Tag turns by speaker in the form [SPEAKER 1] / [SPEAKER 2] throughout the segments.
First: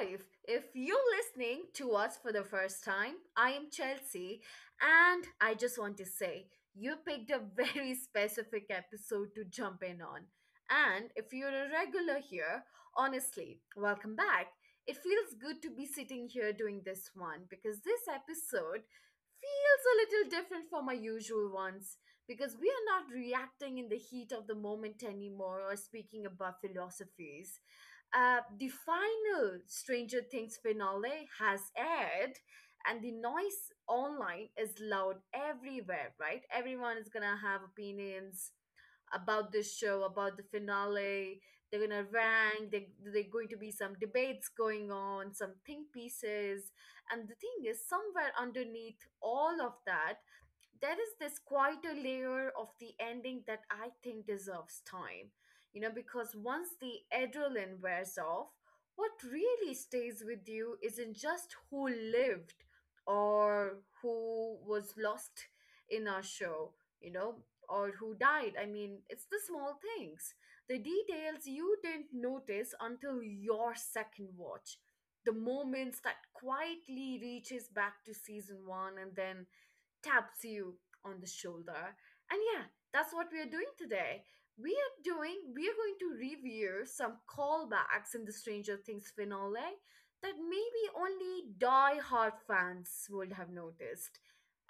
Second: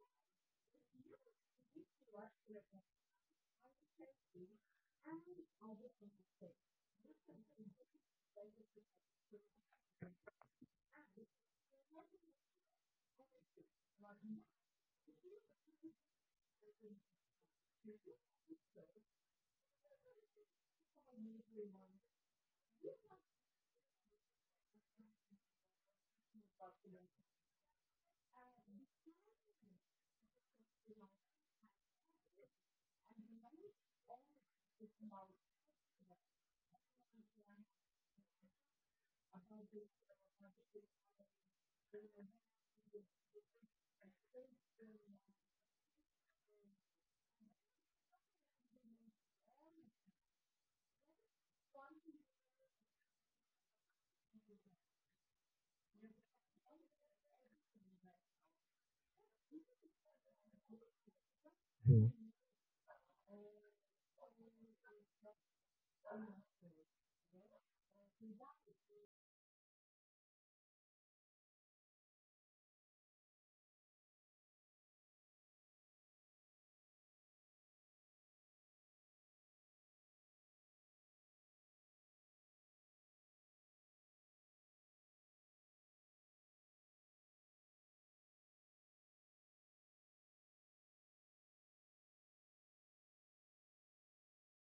[SPEAKER 1] Life. If you're listening to us for the first time, I am Chelsea, and I just want to say you picked a very specific episode to jump in on. And if you're a regular here, honestly, welcome back. It feels good to be sitting here doing this one because this episode feels a little different from my usual ones because we are not reacting in the heat of the moment anymore or speaking about philosophies. The final Stranger Things finale has aired, and the noise online is loud everywhere, right? Everyone is gonna have opinions about this show, about the finale. They're gonna rank, they're going to be some debates going on, some think pieces. And the thing is, somewhere underneath all of that, there is this quieter layer of the ending that I think deserves time. Because once the adrenaline wears off, what really stays with you isn't just who
[SPEAKER 2] Mm.
[SPEAKER 1] lived or who was lost in our show, you know, or who died. I mean, it's the small things, the details you didn't notice until your second watch. The moments that quietly reaches back to season 1 and then taps you on the shoulder. And yeah, that's what we are doing today. We are going to review some callbacks in the Stranger Things finale that maybe only die-hard fans would have noticed.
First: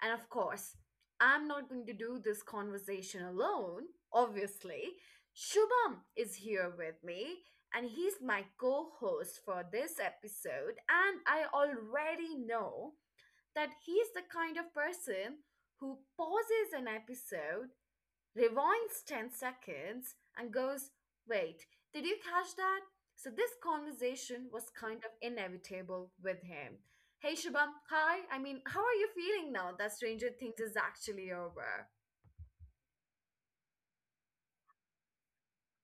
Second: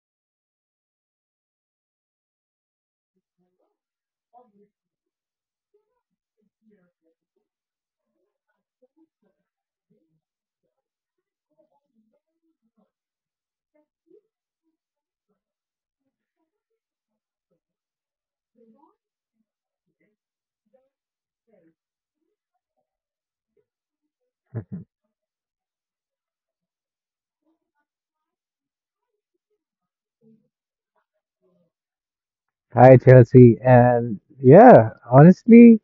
[SPEAKER 1] And of course, I'm not going to do this conversation alone, obviously. Shubham is here with me, and he's my co host for this episode. And I already know that he's the kind of person who pauses an episode, rewinds 10 seconds, and goes, "Wait, did you catch that?" So this conversation was kind of inevitable with him. Hey Shubham, hi. I mean, how are you feeling now that Stranger Things is actually over?
[SPEAKER 2] Hi, Chelsea. And yeah, honestly,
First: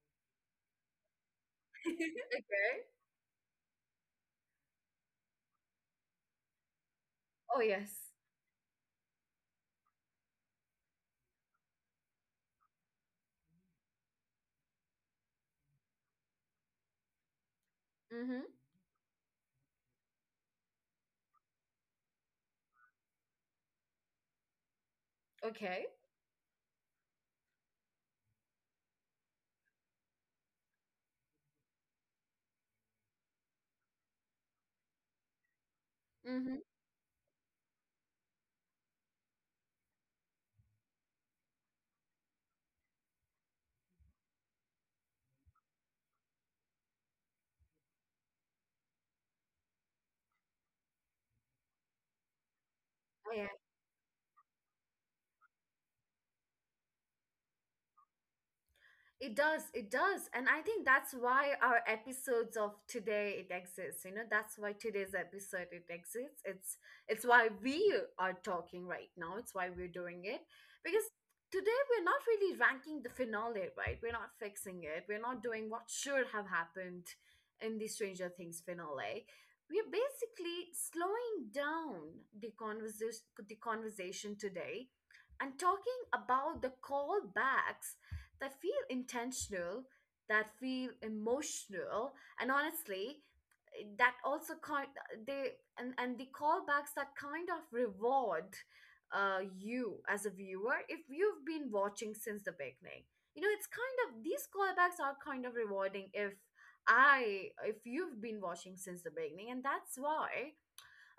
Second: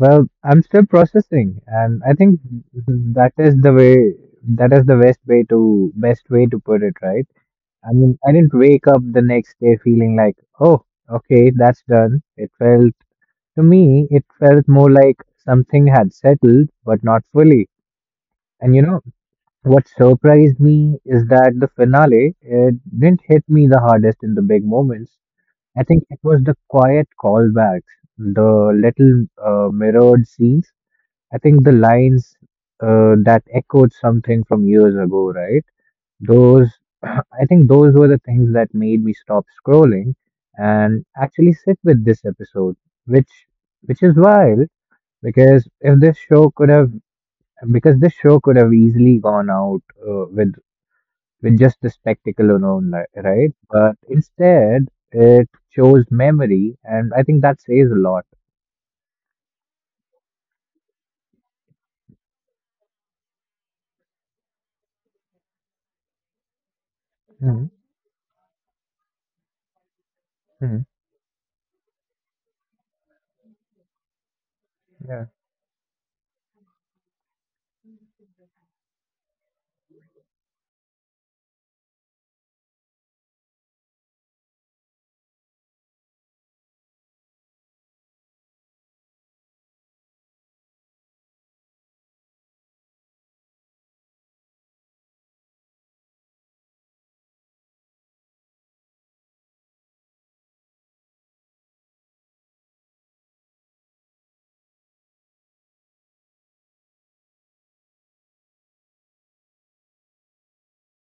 [SPEAKER 2] well, I'm still processing, and I think
[SPEAKER 1] Okay.
[SPEAKER 2] that is the way that is the best way to put it, right?
[SPEAKER 1] Oh yes.
[SPEAKER 2] I mean, I didn't wake up the next day feeling like, oh, okay, that's done. It felt to me, it felt more like something had settled, but not fully.
[SPEAKER 1] Mm-hmm.
[SPEAKER 2] And what surprised me is that the finale, it didn't hit me the hardest in the big moments. I
[SPEAKER 1] Okay.
[SPEAKER 2] think it was the quiet callbacks, the little mirrored scenes. I think the lines that echoed something from years ago, right?
[SPEAKER 1] Mm-hmm.
[SPEAKER 2] Those, I think those were the things that made me stop scrolling and actually sit with this episode, which which is wild because if this show could have because this show could have easily gone out uh, with with just the spectacle alone, right? But instead, it shows memory, and I think that says a lot.
[SPEAKER 1] It does, it does. And I think that's why our episodes of today it exists. You know, that's why today's episode it exists. It's why
[SPEAKER 2] Hmm.
[SPEAKER 1] we are talking right now. It's why we're doing it.
[SPEAKER 2] Hmm.
[SPEAKER 1] Because today we're not really ranking the finale, right? We're not fixing it. We're
[SPEAKER 2] Yeah.
[SPEAKER 1] not doing what should have happened in the Stranger Things finale. We're basically slowing down the conversation today and talking about the callbacks that feel intentional, that feel emotional, and honestly, eh, that also kind they and the callbacks that kind of reward you as a viewer if you've been watching since the beginning. You know, it's kind of these callbacks are kind of rewarding if I if you've been watching since the beginning, and that's why.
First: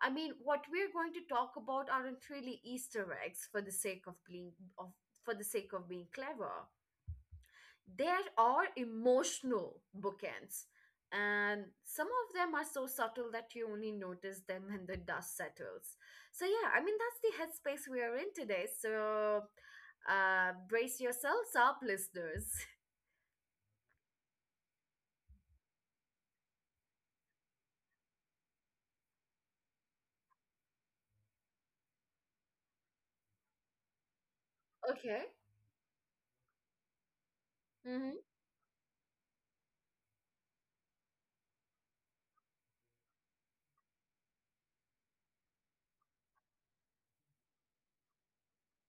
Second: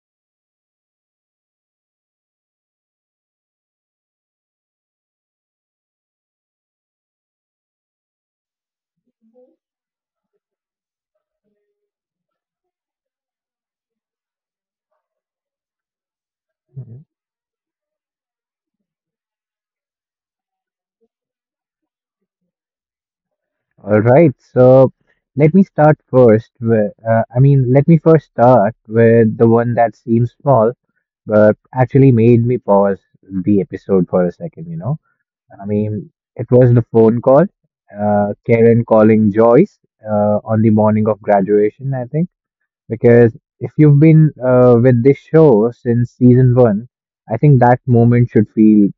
[SPEAKER 1] I mean, what we're going to talk about aren't really Easter eggs for the sake of being of for the sake of being clever. There are emotional bookends, and some of them are so subtle that you only notice them when the dust settles. So yeah, I mean
[SPEAKER 2] Hmm.
[SPEAKER 1] that's the headspace we are in today. So brace yourselves up, listeners.
[SPEAKER 2] All right, so let me start first with, I mean, let me first start with the one that seems small, but actually made me pause the episode for a second, you know?
[SPEAKER 1] Okay.
[SPEAKER 2] I mean, it was the phone call,
[SPEAKER 1] Mm-hmm.
[SPEAKER 2] Karen calling Joyce, on the morning of graduation, I think. Because if you've been with this show since season one, I think that moment should feel,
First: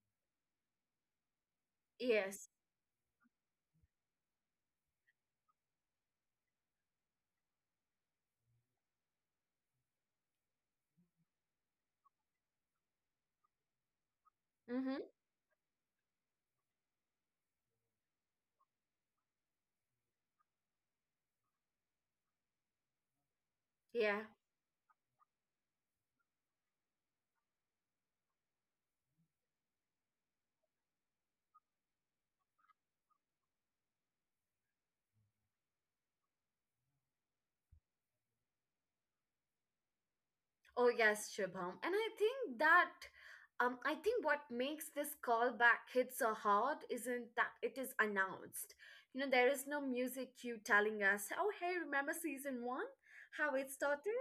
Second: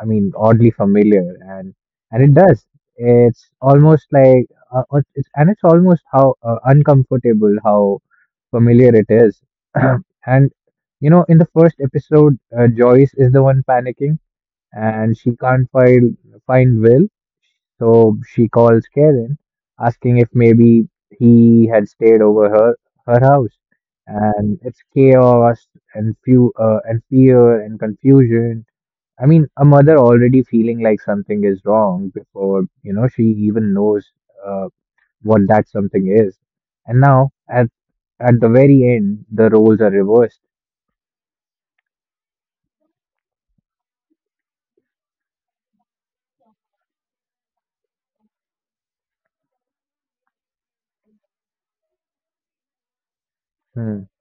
[SPEAKER 2] I mean, oddly familiar, and it
[SPEAKER 1] Yes.
[SPEAKER 2] does. It's almost like, and it's almost how uncomfortable how familiar it is. And in the first episode, Joyce is the one panicking,
[SPEAKER 1] Mm-hmm.
[SPEAKER 2] and she can't find Will, so she calls Karen, asking if maybe he had stayed over her house.
[SPEAKER 1] Yeah.
[SPEAKER 2] And it's chaos and fear and confusion. I mean, a mother already feeling like something is wrong before she even knows uh, what that something is. And now, at the very end, the roles are reversed.
[SPEAKER 1] Oh yes, Shubham. And I think that I think what makes this callback hit so hard isn't that it is announced. You know, there is no music cue telling us, oh hey, remember season 1? How it
[SPEAKER 2] Hmm.
[SPEAKER 1] started?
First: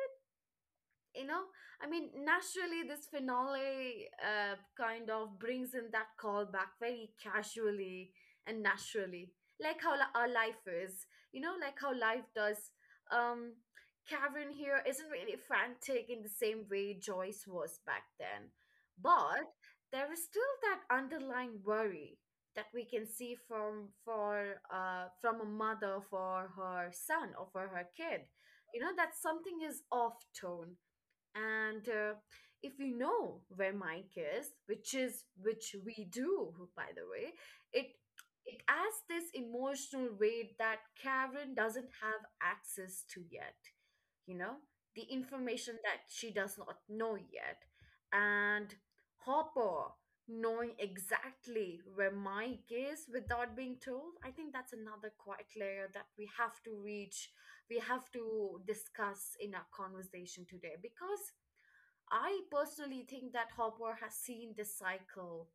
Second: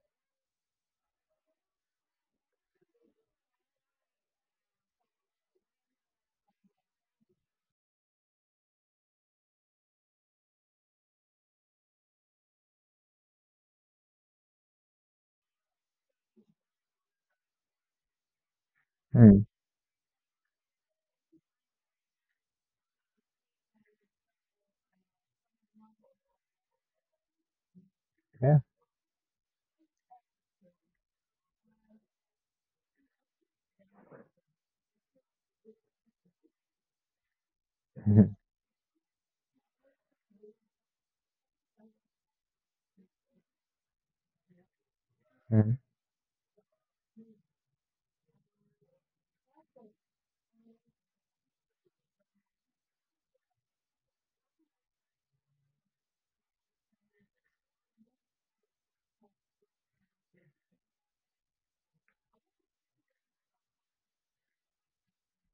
[SPEAKER 1] You know, I mean naturally this finale kind of brings in that call back very casually and naturally, like how our life is, you know, like how life does. um Karen here isn't really frantic in the same way Joyce was back then,
[SPEAKER 2] Hmm.
[SPEAKER 1] but there is still that underlying worry that we can see from a mother for her son or for her kid,
[SPEAKER 2] Yeah.
[SPEAKER 1] you know, that something is off tone. And if you know where Mike is, which is which we do by the way, it it adds this emotional weight that Karen doesn't have access to yet, you know, the
[SPEAKER 2] Hmm.
[SPEAKER 1] information that she does not know yet. And Hopper knowing exactly where Mike is without being told, I think that's another quiet layer that we have to discuss in our conversation today. Because I personally think that Hopper has seen this cycle.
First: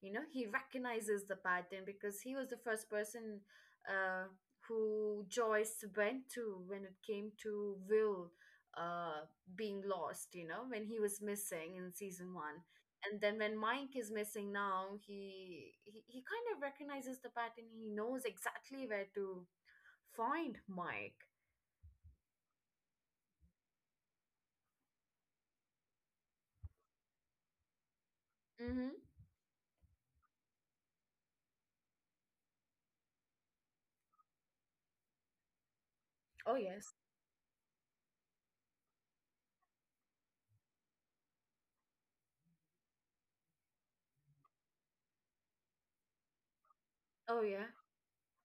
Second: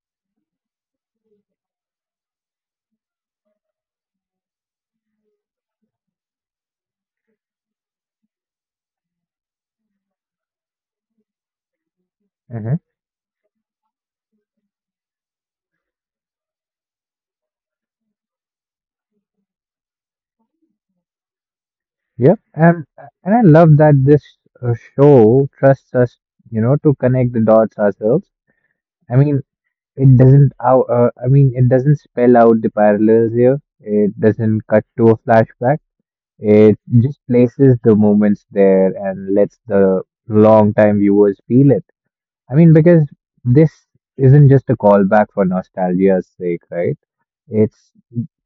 [SPEAKER 1] You know, he recognizes the pattern because he was the first person uh, who Joyce went to when it came to Will uh, being lost, you know, when he was missing in season 1.
[SPEAKER 2] Hmm.
[SPEAKER 1] And then when Mike is missing now, he kind of recognizes the pattern. He knows exactly where to find Mike.
[SPEAKER 2] Yep, and I love that this show trusts us, to connect the dots ourselves.
[SPEAKER 1] Mm-hmm.
[SPEAKER 2] I mean, it doesn't spell out the parallels here. It doesn't cut to a flashback.
[SPEAKER 1] Oh,
[SPEAKER 2] It
[SPEAKER 1] yes.
[SPEAKER 2] just places the moments there and lets the long-time viewers feel it. I mean, because this isn't just a callback for nostalgia's sake, right?
[SPEAKER 1] Oh, yeah.
[SPEAKER 2] It's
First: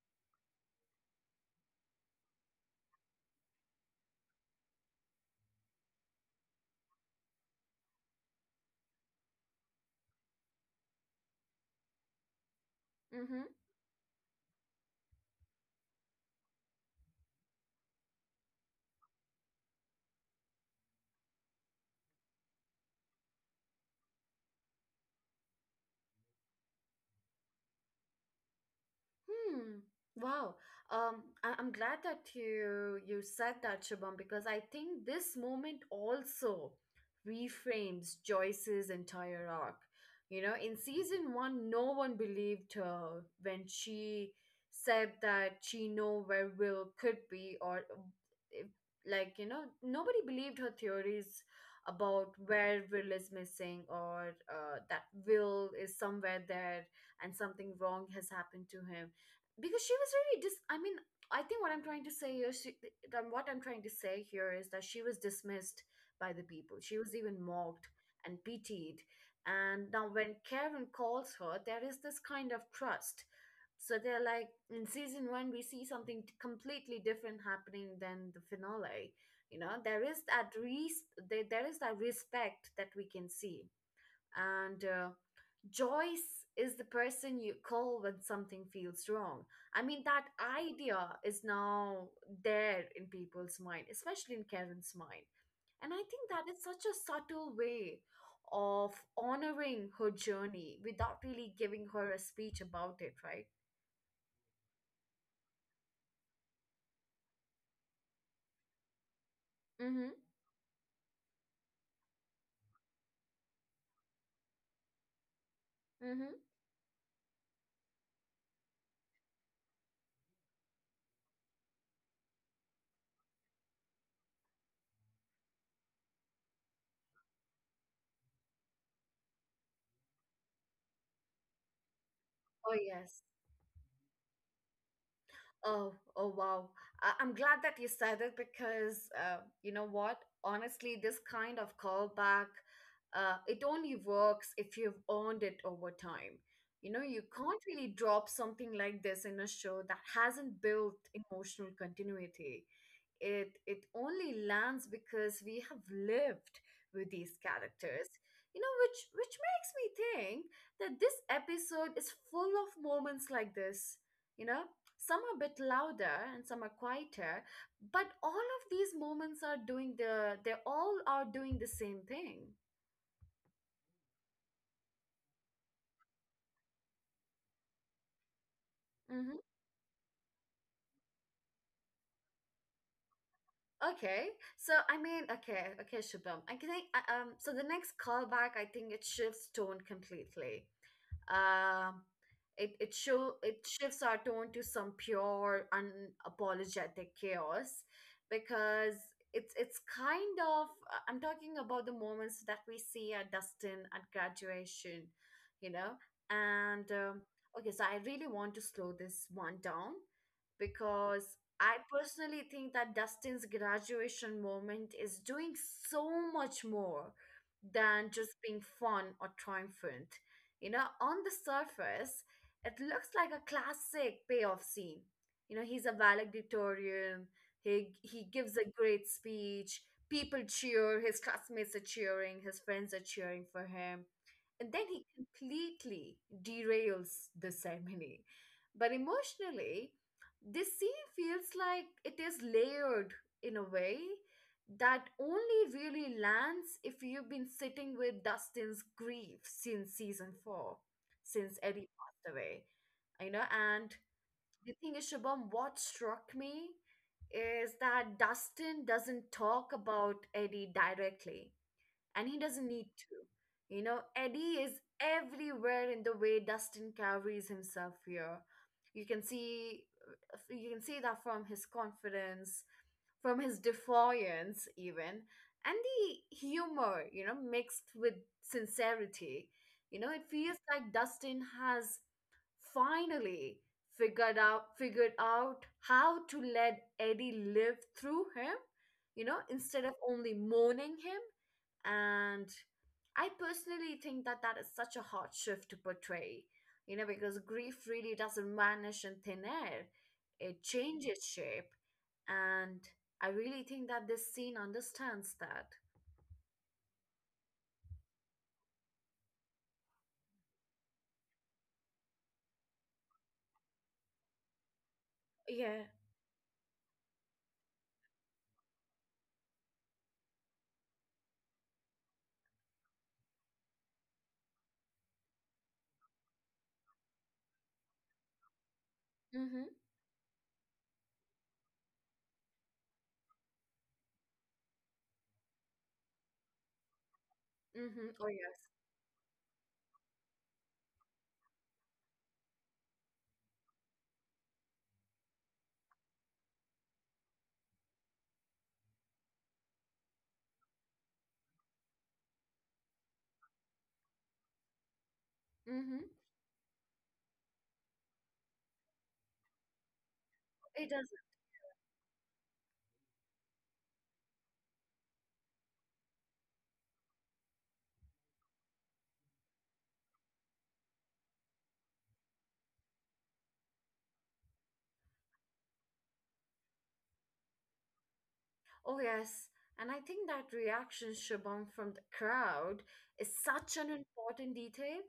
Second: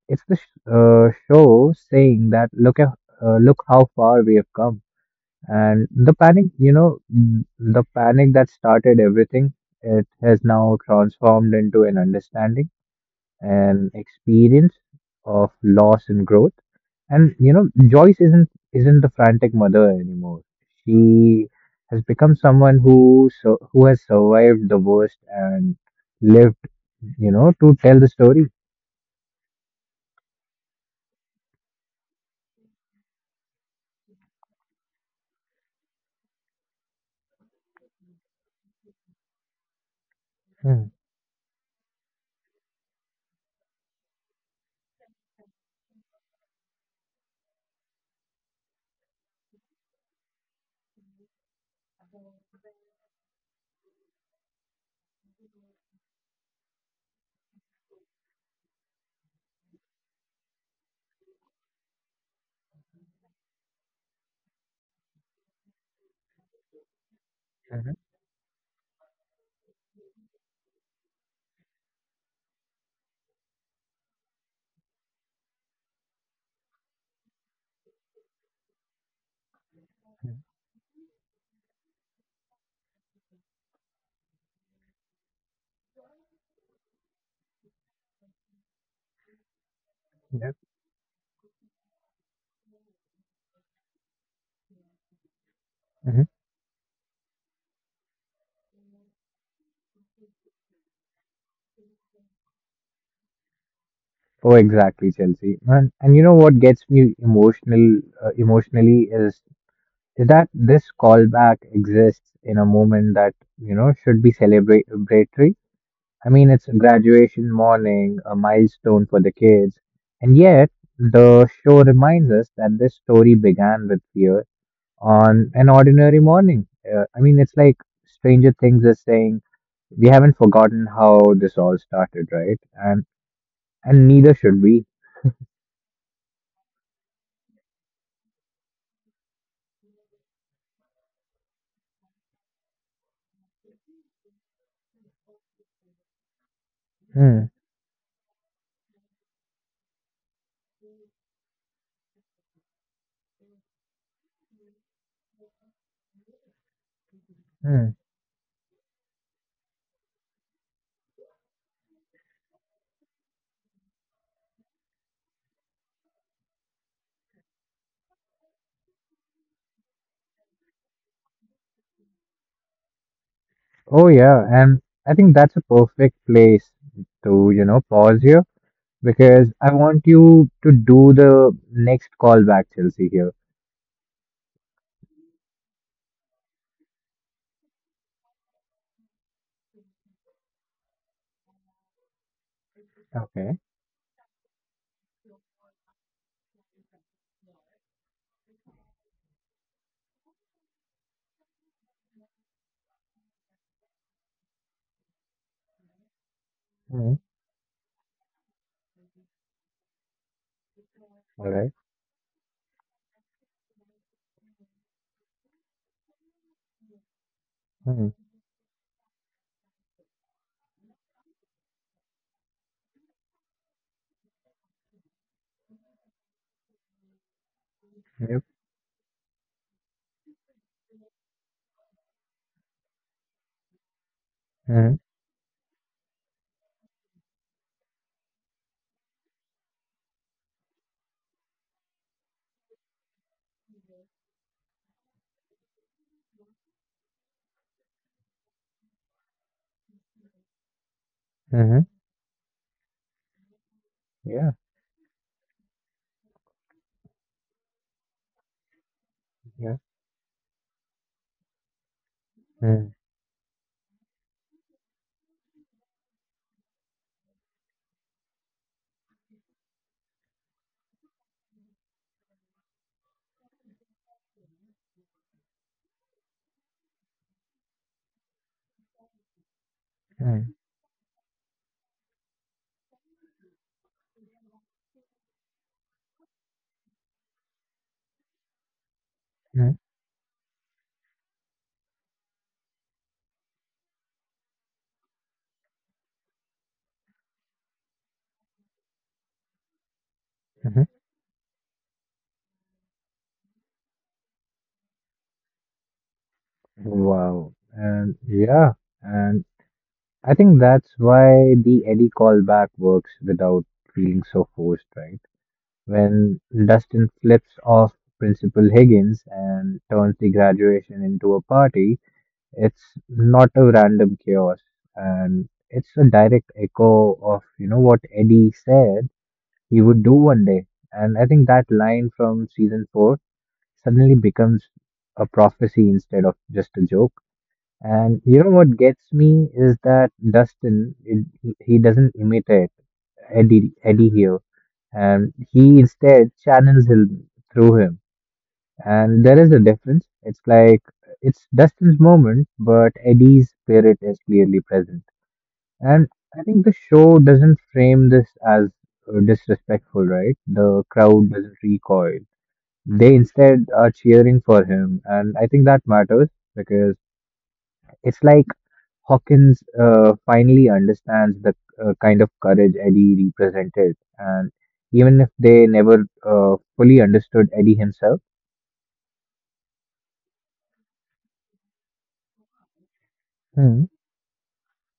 [SPEAKER 2] it's the show saying that look at look how far we have come and the panic, you know, mm, the panic that started everything, it has now transformed into an understanding,
[SPEAKER 1] Mm-hmm.
[SPEAKER 2] an experience of loss and growth. And Joyce isn't the frantic mother anymore. She has become someone who has survived the worst and lived, to tell the story.
[SPEAKER 1] Hmm. Wow. I'm glad that you said that, Shubham, because I think this moment also reframes Joyce's entire arc. You know, in season one, no one believed her when she said that she know where Will could be, or if, like you know, nobody believed her theories about where Will is missing, or that Will is somewhere there and something wrong has happened to him because she was really dis I mean I think what I'm trying to say here she, what I'm trying to say here is that she was dismissed by the people, she was even mocked
[SPEAKER 2] Mm-hmm.
[SPEAKER 1] and pitied. And now when Karen calls her, there is this kind of trust. So they're like in season 1 we see something completely different happening than the finale. You know, there is that there is that respect that we can see. And Joyce is the person you call when something feels wrong. I mean, that
[SPEAKER 2] Yep.
[SPEAKER 1] idea is now there in people's mind, especially in Karen's mind. And I think that is such a subtle way of honoring her journey without really giving her a speech about it, right?
[SPEAKER 2] Oh, exactly, Chelsea. And you know what gets me emotionally is
[SPEAKER 1] Mm-hmm.
[SPEAKER 2] is that this callback exists in a moment that should be celebratory. I
[SPEAKER 1] Mm-hmm.
[SPEAKER 2] mean, it's a graduation morning, a milestone for the kids, and yet the show reminds us that this story began with fear on an ordinary morning. I mean, it's like Stranger Things is saying we haven't forgotten how this all started, right?
[SPEAKER 1] Oh,
[SPEAKER 2] And
[SPEAKER 1] yes.
[SPEAKER 2] and neither should we.
[SPEAKER 1] Oh, oh wow. I'm glad that you said it because you know what? Honestly, this kind of callback, it only works if you've earned it over time. You know, you
[SPEAKER 2] Hmm.
[SPEAKER 1] can't really drop something like this in a show that hasn't built emotional continuity. It only lands because we have lived with these
[SPEAKER 2] Hmm.
[SPEAKER 1] characters. You know, which makes me think that this episode is full of moments like this, you know? Some are a bit louder and some are quieter, but all of these moments are doing the they all are doing the same thing.
[SPEAKER 2] Oh yeah, and I think that's a perfect place to pause here
[SPEAKER 1] Hmm.
[SPEAKER 2] because I want you to do the next callback, Chelsea, here.
[SPEAKER 1] Okay. Okay Shubham, so the next callback, I think it shifts tone completely. Um, it it show
[SPEAKER 2] Okay.
[SPEAKER 1] it shifts our tone to some pure, unapologetic chaos, because it's kind of I'm talking about the moments that we see at Dustin at graduation, you know, and
[SPEAKER 2] Mm,
[SPEAKER 1] okay, so I really want to slow this one down because
[SPEAKER 2] all right.
[SPEAKER 1] I personally think that Dustin's graduation moment is doing so much more than
[SPEAKER 2] Mm,
[SPEAKER 1] just being fun or triumphant. You know, on the surface, it looks like a classic payoff scene. You know, he's a valedictorian. He
[SPEAKER 2] yep.
[SPEAKER 1] gives a great speech. People cheer. His classmates are cheering. His friends are cheering for him. And then
[SPEAKER 2] Mm,
[SPEAKER 1] he completely derails the ceremony. But emotionally, this scene feels like it is layered in a way that only really lands if you've been sitting with Dustin's grief since season 4, since
[SPEAKER 2] mm-hmm.
[SPEAKER 1] Eddie passed away. You know, and
[SPEAKER 2] Yeah.
[SPEAKER 1] the thing is, Shabam, what struck me is that Dustin doesn't talk
[SPEAKER 2] Yeah.
[SPEAKER 1] about Eddie directly, and he doesn't need
[SPEAKER 2] Mm,
[SPEAKER 1] to. You know, Eddie is everywhere in the way Dustin carries himself here. You can see you can see that from his confidence, from his defiance even, and the humor, you know, mixed with sincerity. You know, it
[SPEAKER 2] mm,
[SPEAKER 1] feels like Dustin has finally figured out how to let Eddie live through him, you know,
[SPEAKER 2] mm,
[SPEAKER 1] instead of only mourning him. And I personally think that that is such a hard shift to portray, you know, because grief really doesn't vanish in thin air, it
[SPEAKER 2] mm-hmm.
[SPEAKER 1] changes shape. And I really think that this scene understands that.
[SPEAKER 2] Wow. And yeah, and I think that's why the Eddie callback works without feeling so forced, right?
[SPEAKER 1] Yeah.
[SPEAKER 2] When Dustin flips off Principal Higgins and turns the graduation into a party, it's not a random chaos and it's a direct echo of what Eddie said
[SPEAKER 1] Mm-hmm.
[SPEAKER 2] he would do one day. And I think that line from season four suddenly becomes a prophecy instead of just a joke.
[SPEAKER 1] Mm-hmm. Oh
[SPEAKER 2] And you
[SPEAKER 1] yes.
[SPEAKER 2] know what gets me is that Dustin, it, he doesn't imitate Eddie here and he instead channels him through him. And there is a difference. It's like it's Dustin's moment, but Eddie's spirit is clearly present.
[SPEAKER 1] Mm-hmm.
[SPEAKER 2] And I think the show doesn't frame this as disrespectful, right?
[SPEAKER 1] It
[SPEAKER 2] The
[SPEAKER 1] does.
[SPEAKER 2] crowd doesn't recoil. They instead are cheering for him, and I think that matters because it's like Hawkins finally understands the kind of courage Eddie represented, and even if they never fully understood Eddie himself.
[SPEAKER 1] Oh yes. And I think that reaction, Shubham, from the crowd is such an
[SPEAKER 2] Mm,
[SPEAKER 1] important detail.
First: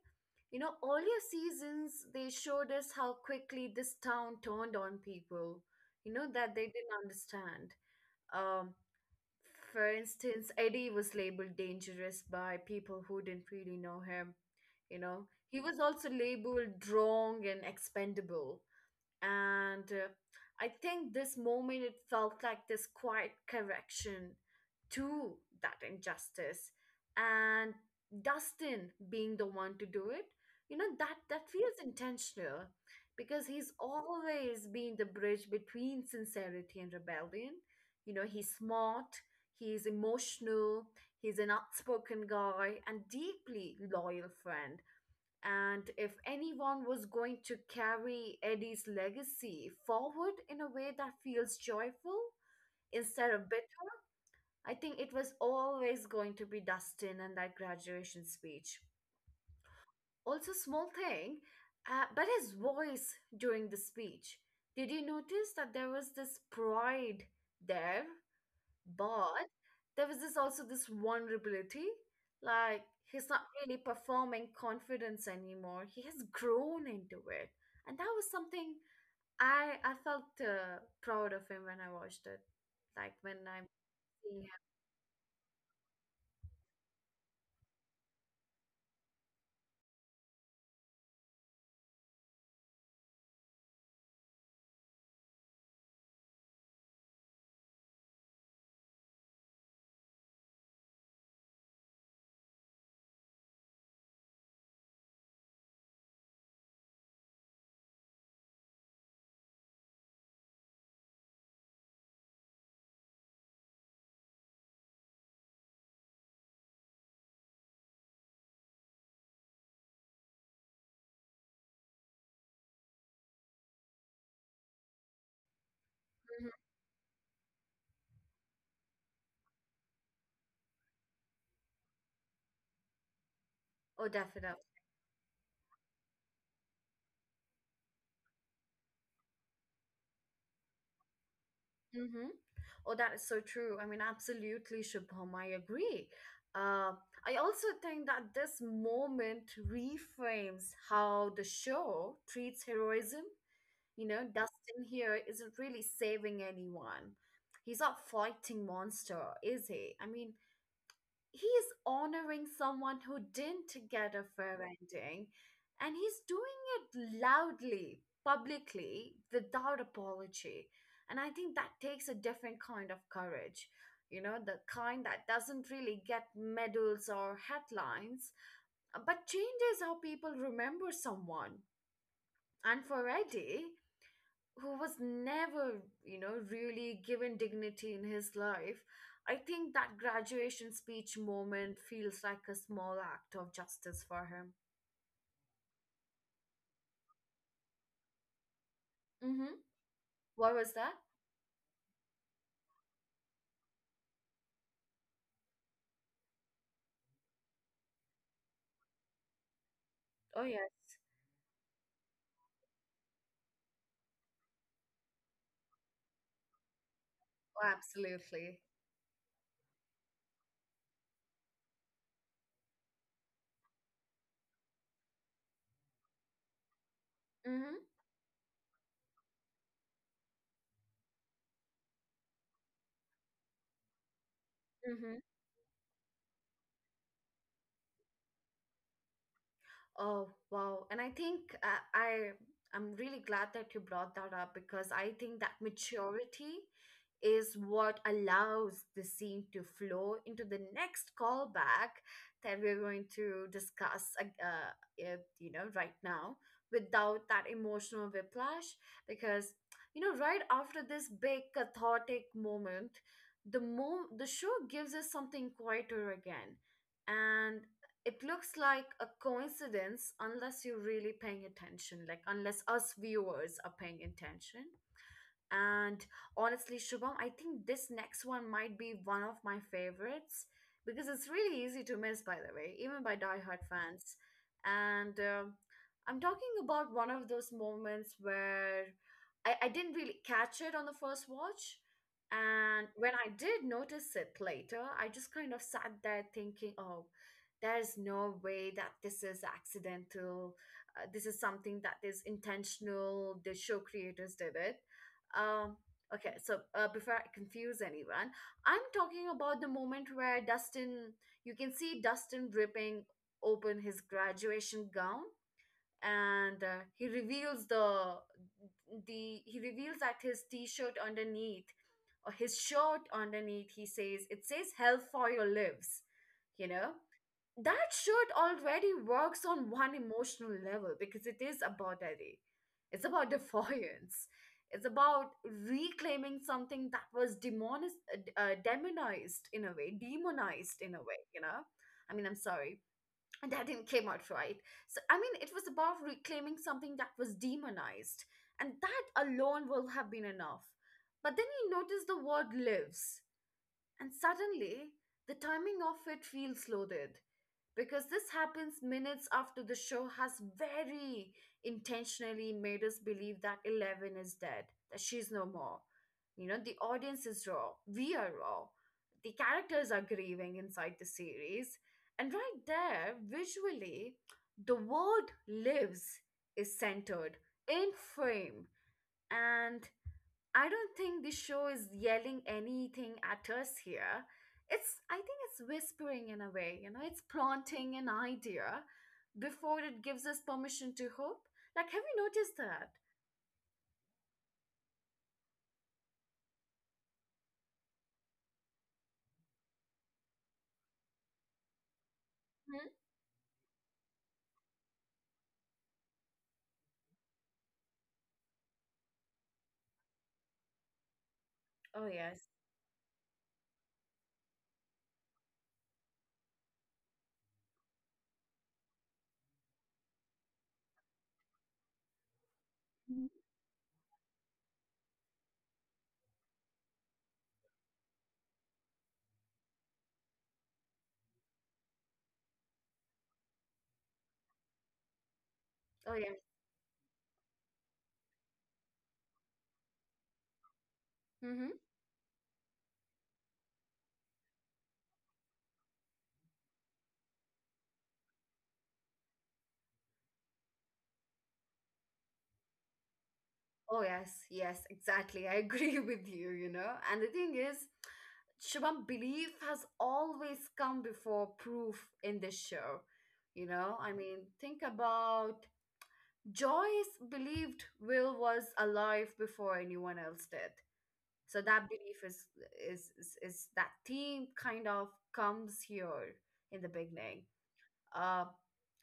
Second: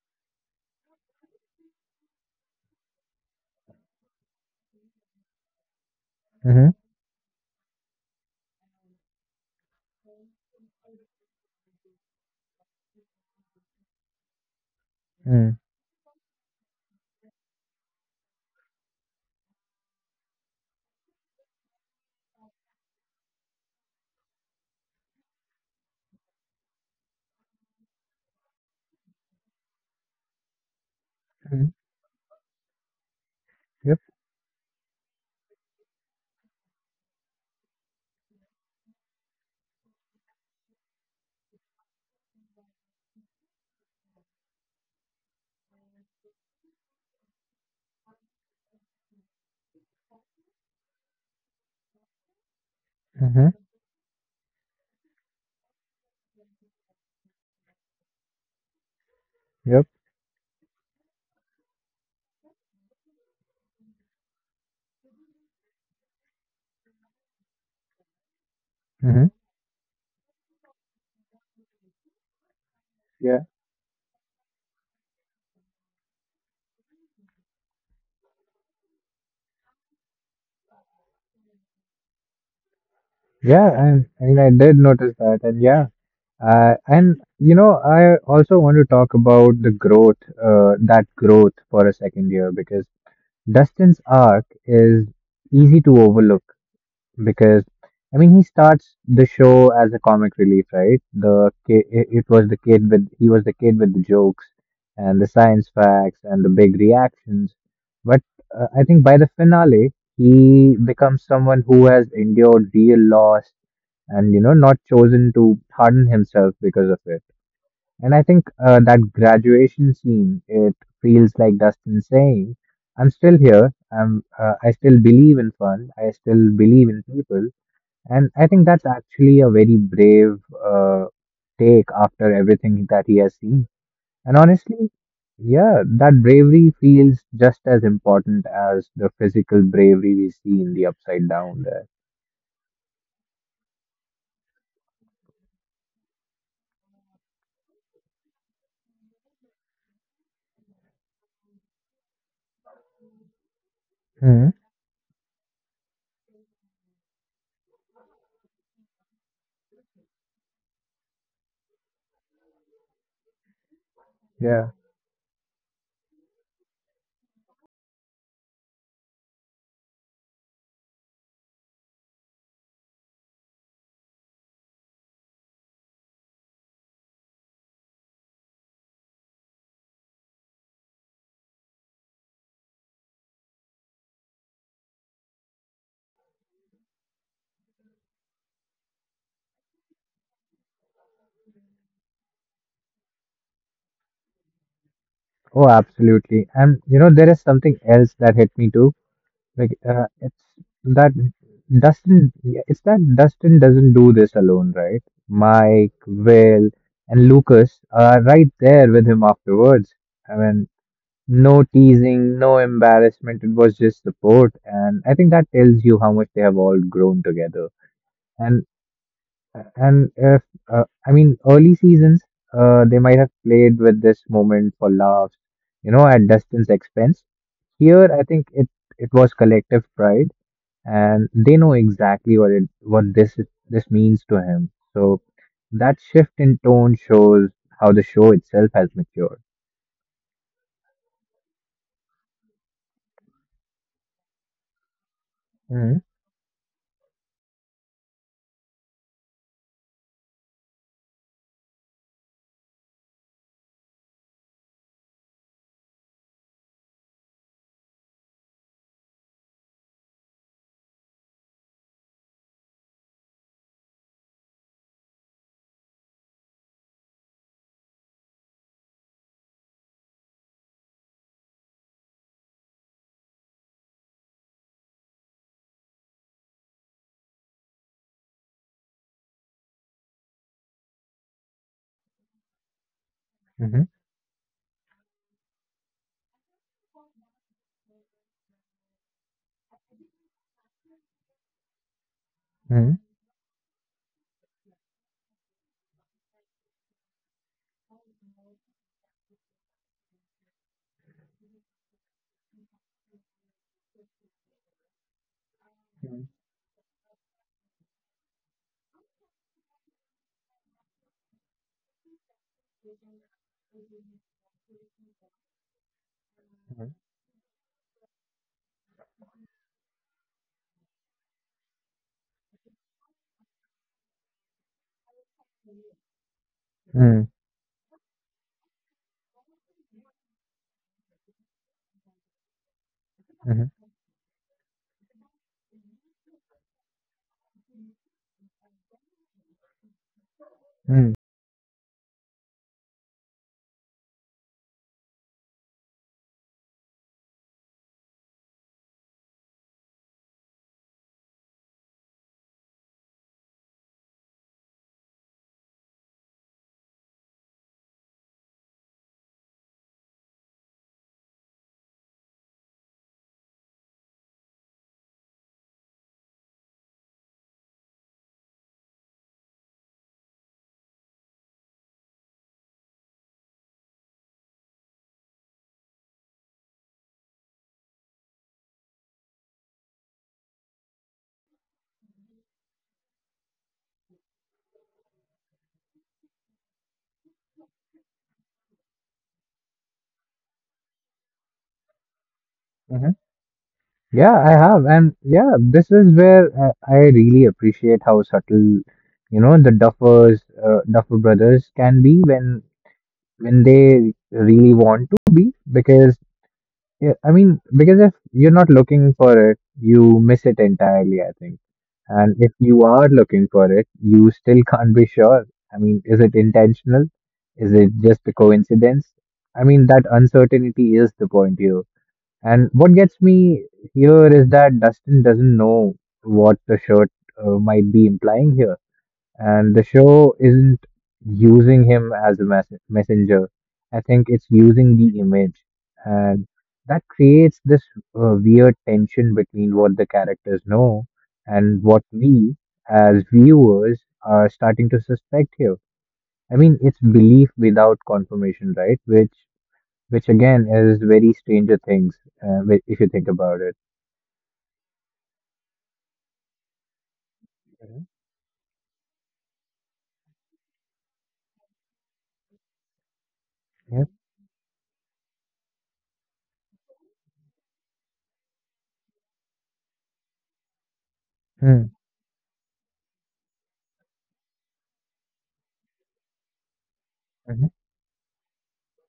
[SPEAKER 1] You know, earlier seasons, they showed us how quickly this town turned on people, you know, that they
[SPEAKER 2] mm-hmm,
[SPEAKER 1] didn't understand. Um, for instance, Eddie was labeled dangerous by people who didn't really know him, you know.
[SPEAKER 2] mm,
[SPEAKER 1] He was also labeled wrong and expendable, and I think this moment, it felt like this quiet correction to that injustice, and Dustin being the one to do it, you know, that
[SPEAKER 2] mm,
[SPEAKER 1] feels intentional, because he's
[SPEAKER 2] yep,
[SPEAKER 1] always been the bridge between sincerity and rebellion. You know, he's smart, he's emotional, he's an outspoken guy and deeply loyal friend. And if anyone was going to carry Eddie's legacy forward in a way that feels joyful instead
[SPEAKER 2] mm-hmm,
[SPEAKER 1] of bitter, I think it was always going to be Dustin and that graduation speech.
[SPEAKER 2] yep,
[SPEAKER 1] Also, small thing, but his voice during the speech. Did you notice that there was this pride there,
[SPEAKER 2] mm-hmm.
[SPEAKER 1] but there was this also this vulnerability, like he's
[SPEAKER 2] Yeah,
[SPEAKER 1] not really performing confidence anymore. He has grown into it, and that was something I felt, proud of him when I watched it, like when I'm
[SPEAKER 2] yeah, and I mean,
[SPEAKER 1] seeing
[SPEAKER 2] I
[SPEAKER 1] him.
[SPEAKER 2] did notice that, and yeah, and I also want to talk about that growth for a second here, because Dustin's arc is easy to overlook because I mean he starts the show as a comic relief, right? The ki- it was the kid with He was the kid with the jokes and the science facts and the big reactions, but I think by the finale he becomes someone who has endured real loss and not chosen to harden himself because of it. And I think that graduation scene it feels like Dustin saying, "I'm still here. I still believe in fun. I
[SPEAKER 1] Mhm.
[SPEAKER 2] still believe in people." And I think that's actually a very brave uh, take after everything that he has seen.
[SPEAKER 1] Oh,
[SPEAKER 2] And
[SPEAKER 1] definitely.
[SPEAKER 2] honestly, yeah, that bravery feels just as important as the physical bravery we see in the upside down there.
[SPEAKER 1] Mm-hmm. Oh, that is so true. I mean, absolutely, Shubham. I agree. Uh, I also think that this moment reframes how the show treats heroism. You know,
[SPEAKER 2] Hmm.
[SPEAKER 1] Dustin here isn't really saving anyone. He's not fighting monster, is he? I mean, he is honoring someone who didn't get a fair
[SPEAKER 2] Yeah.
[SPEAKER 1] ending, and he's doing it loudly, publicly, without apology. And I think that takes a different kind of courage. You know, the kind that doesn't really get medals or headlines, but changes how people remember someone. And for Eddie, who was never, you know, really given dignity in his life, I think that graduation speech moment feels like a small act of justice for him.
[SPEAKER 2] Oh, absolutely. And there is something else that hit me too.
[SPEAKER 1] Mm-hmm.
[SPEAKER 2] Like,
[SPEAKER 1] What was that?
[SPEAKER 2] that it's that Dustin doesn't do this alone, right? Mike, Will, and Lucas are right there with him afterwards. I
[SPEAKER 1] Oh,
[SPEAKER 2] mean,
[SPEAKER 1] yes.
[SPEAKER 2] no teasing, no embarrassment. It was just support, and I think that tells you how much they have all grown together.
[SPEAKER 1] Oh, absolutely.
[SPEAKER 2] And and if I mean early seasons, they might have played with this moment for laughs, at Dustin's expense.
[SPEAKER 1] Mm-hmm.
[SPEAKER 2] Here, I think it was collective pride, and they know exactly what this means to him. So
[SPEAKER 1] Mm-hmm.
[SPEAKER 2] that shift in tone shows how the show itself has matured.
[SPEAKER 1] Oh, wow. And I think I'm really glad that you brought that up, because I think that
[SPEAKER 2] Mm-hmm.
[SPEAKER 1] maturity is what allows the scene to flow into the next callback that we're going to discuss, you know, right now, without that emotional whiplash, because, you know, right after this big cathartic moment, the show gives us something quieter again, and it looks like a coincidence unless you're really paying attention, like unless us viewers are paying attention. And honestly, Shubham, I think this next one might be one of my favorites because it's really easy to miss, by the way, even by diehard fans. And I'm talking about one of those moments where I didn't really catch it on the first watch.
[SPEAKER 2] Mm-hmm.
[SPEAKER 1] And when I did notice it later, I just kind of sat there thinking, oh, there's no way that this is accidental. This is something that is intentional. The show creators did it. um, okay, so before I confuse anyone, I'm talking about the moment where Dustin, you can see Dustin ripping open his graduation gown, and he reveals that his t-shirt underneath, or his shirt underneath, he says it says hell for your lives, you know.
[SPEAKER 2] Mm-hmm.
[SPEAKER 1] That shirt already works on one emotional level because it is about Eddie. It's about
[SPEAKER 2] Mhm.
[SPEAKER 1] defiance. It's about reclaiming something that was demonized in a way, demonized in a
[SPEAKER 2] Mm.
[SPEAKER 1] way, you know? I mean, I'm sorry. And that didn't came out right. So, I mean, it was about reclaiming something that was demonized. And that alone will have been enough. But then you notice the word lives. And suddenly, the timing of it feels loaded, because this happens minutes after the show has very intentionally made us believe that Eleven is dead, that she's no more. You know, the audience is raw, we are raw, the characters are grieving inside the series. And right there, visually, the word lives is centered in frame. And I don't think the show is yelling anything at us here. I think it's whispering in a way, you know, it's planting an idea before it gives us permission to hope. Like, have you noticed that?
[SPEAKER 2] Mhm. Yeah, I have. And yeah, this is where I really appreciate how subtle, Duffer brothers can be when
[SPEAKER 1] Hmm?
[SPEAKER 2] when they really want to be. Because yeah, I mean, because if you're not looking for it, you miss it entirely, I think.
[SPEAKER 1] Oh,
[SPEAKER 2] And
[SPEAKER 1] yes.
[SPEAKER 2] if you are looking for it, you still can't be sure. I mean, is it intentional? Is it just a coincidence? I mean, that uncertainty is the point here. And what gets
[SPEAKER 1] Mhm.
[SPEAKER 2] me here is that Dustin doesn't know what the shirt might be implying here. And the show isn't using him as a messenger. I think it's using the image.
[SPEAKER 1] Oh, yes.
[SPEAKER 2] And that creates this weird tension between what the characters know
[SPEAKER 1] Hmm.
[SPEAKER 2] and what we, as viewers, are starting to suspect here. I mean, it's belief without confirmation, right? Which again is very Stranger Things, if you think about it.
[SPEAKER 1] Oh, yes. Yes, exactly. I agree with you, you know. And the thing is,
[SPEAKER 2] Mhm.
[SPEAKER 1] Shubham, belief has always come before proof in this show. You know,
[SPEAKER 2] Yeah.
[SPEAKER 1] I mean, think about, Joyce believed Will was alive before anyone else did. So
[SPEAKER 2] Mhm.
[SPEAKER 1] that belief is is that theme kind of comes here in the beginning.
[SPEAKER 2] Hmm.
[SPEAKER 1] Uh,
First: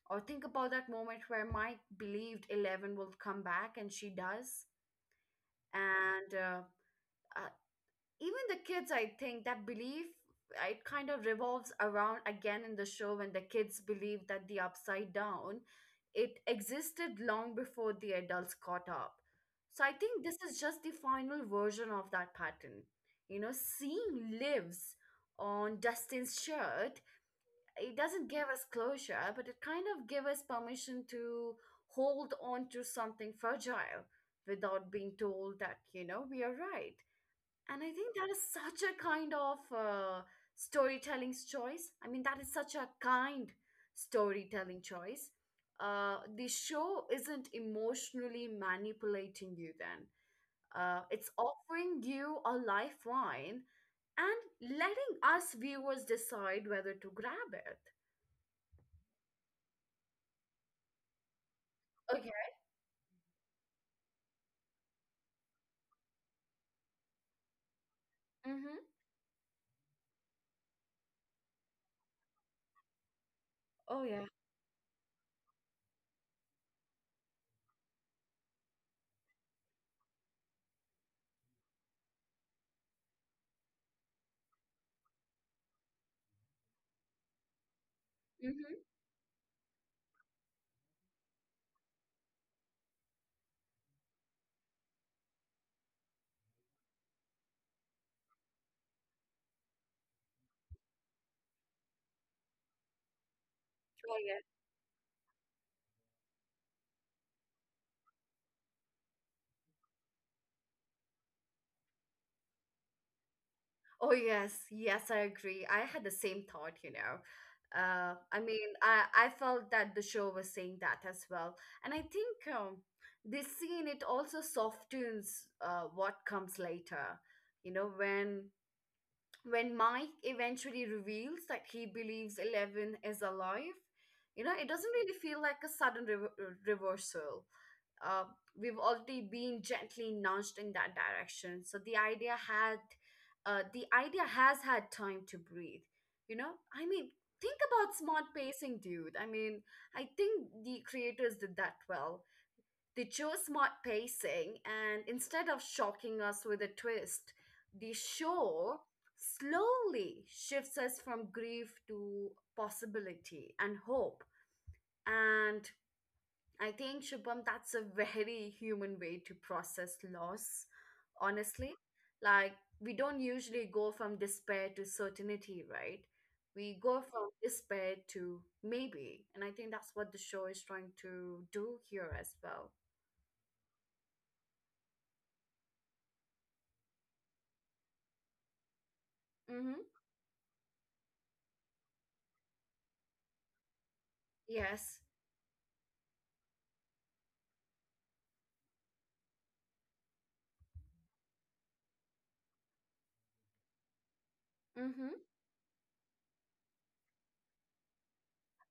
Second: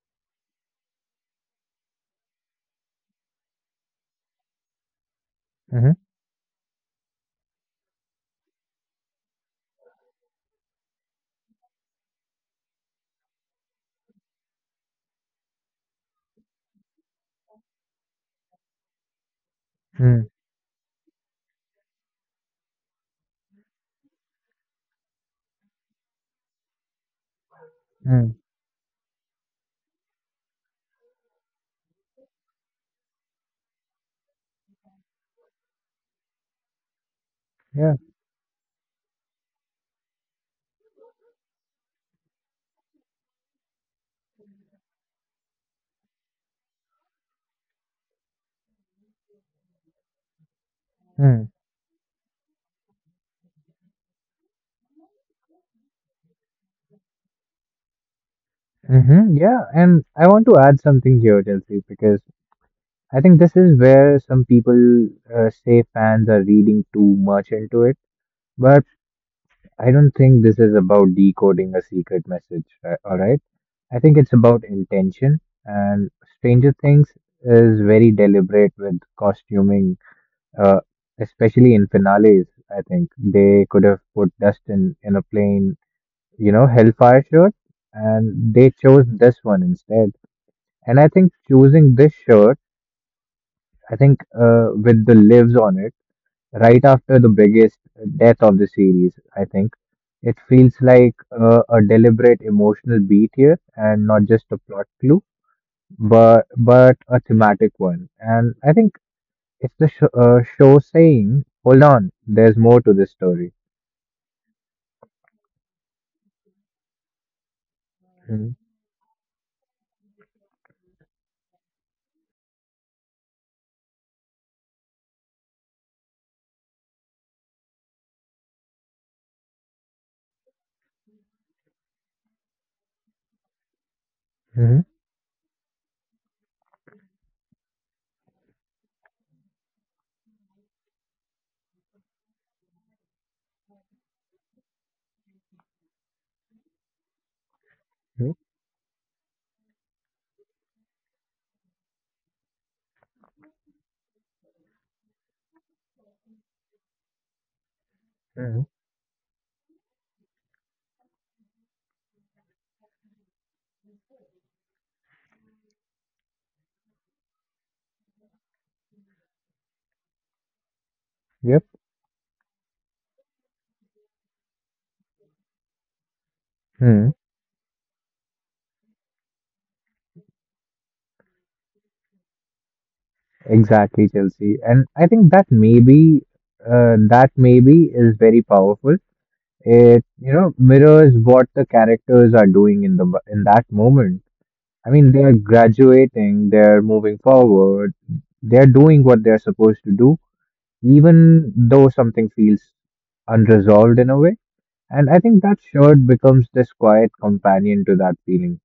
[SPEAKER 1] or think about that moment where Mike believed Eleven will come back, and she does.
[SPEAKER 2] Mhm.
[SPEAKER 1] And uh, I, Even the kids, I think that belief, it kind of revolves around again in the show when the kids believe that the upside down, it existed long before the adults caught up. So I
[SPEAKER 2] Mhm.
[SPEAKER 1] think
[SPEAKER 2] Mm.
[SPEAKER 1] this is just the final version of that pattern. You know, seeing lives on Dustin's shirt, it doesn't
[SPEAKER 2] Mm.
[SPEAKER 1] give us closure, but it kind of gives us permission to hold on to something fragile without being told that, you know, we are right. And I
[SPEAKER 2] Yeah.
[SPEAKER 1] think that is such a kind of, storytelling choice. I mean, that is such a kind storytelling choice. The show isn't emotionally manipulating you then. It's
[SPEAKER 2] Mm.
[SPEAKER 1] offering you a lifeline and letting us viewers decide whether to grab it.
[SPEAKER 2] Mhm. Yeah. And I want to add something here, Chelsea, because
[SPEAKER 1] Okay.
[SPEAKER 2] I think this is where some people say fans are reading too much into it.
[SPEAKER 1] Mm-hmm.
[SPEAKER 2] But I don't think this is about decoding a secret message. Right? All right. I
[SPEAKER 1] Oh,
[SPEAKER 2] think
[SPEAKER 1] yeah.
[SPEAKER 2] it's about intention. And Stranger Things is very deliberate with costuming uh, especially in finales. I think they could have put Dustin in a plain, Hellfire shirt, and they
[SPEAKER 1] Mm-hmm.
[SPEAKER 2] chose this one instead. And I think choosing this shirt, I think with the lives on it, right after the biggest death of the series, I think it feels like a deliberate emotional beat here, and not just a plot clue, but a thematic one. And I think it's the show saying, "Hold on, there's more to this story."
[SPEAKER 1] Oh yes, yes, I agree. I had the same thought, you know. I
[SPEAKER 2] Mhm.
[SPEAKER 1] mean, I felt that the show was saying that as well, and I think, this scene it also softens, what comes later. You know, when Mike eventually reveals that he believes Eleven is alive, you know, it
[SPEAKER 2] Mhm.
[SPEAKER 1] doesn't really feel like a sudden reversal. Uh, we've already been gently nudged in that direction, so the idea has had time to breathe. You know, I mean, think about smart
[SPEAKER 2] Mhm.
[SPEAKER 1] pacing, dude. I mean, I think the creators did that well. They chose smart pacing, and instead of shocking us with a twist, the
[SPEAKER 2] Mhm.
[SPEAKER 1] show slowly shifts us from grief to possibility and hope. And I think, Shubham, that's a very human way to process loss,
[SPEAKER 2] Yep.
[SPEAKER 1] honestly. Like, we don't usually go from despair to certainty, right? We go
[SPEAKER 2] Mhm.
[SPEAKER 1] from despair to maybe. And I think that's what the show is trying to do here as well.
[SPEAKER 2] Exactly, Chelsea. And I think that maybe is very powerful.
[SPEAKER 1] Mm-hmm.
[SPEAKER 2] It mirrors what the characters are doing in the in that moment. I
[SPEAKER 1] Yes.
[SPEAKER 2] mean, they are graduating, they're moving forward, they're doing what they're supposed to do, even though something feels unresolved in a way. And
[SPEAKER 1] Mm-hmm.
[SPEAKER 2] I think that shirt becomes this quiet companion to that feeling.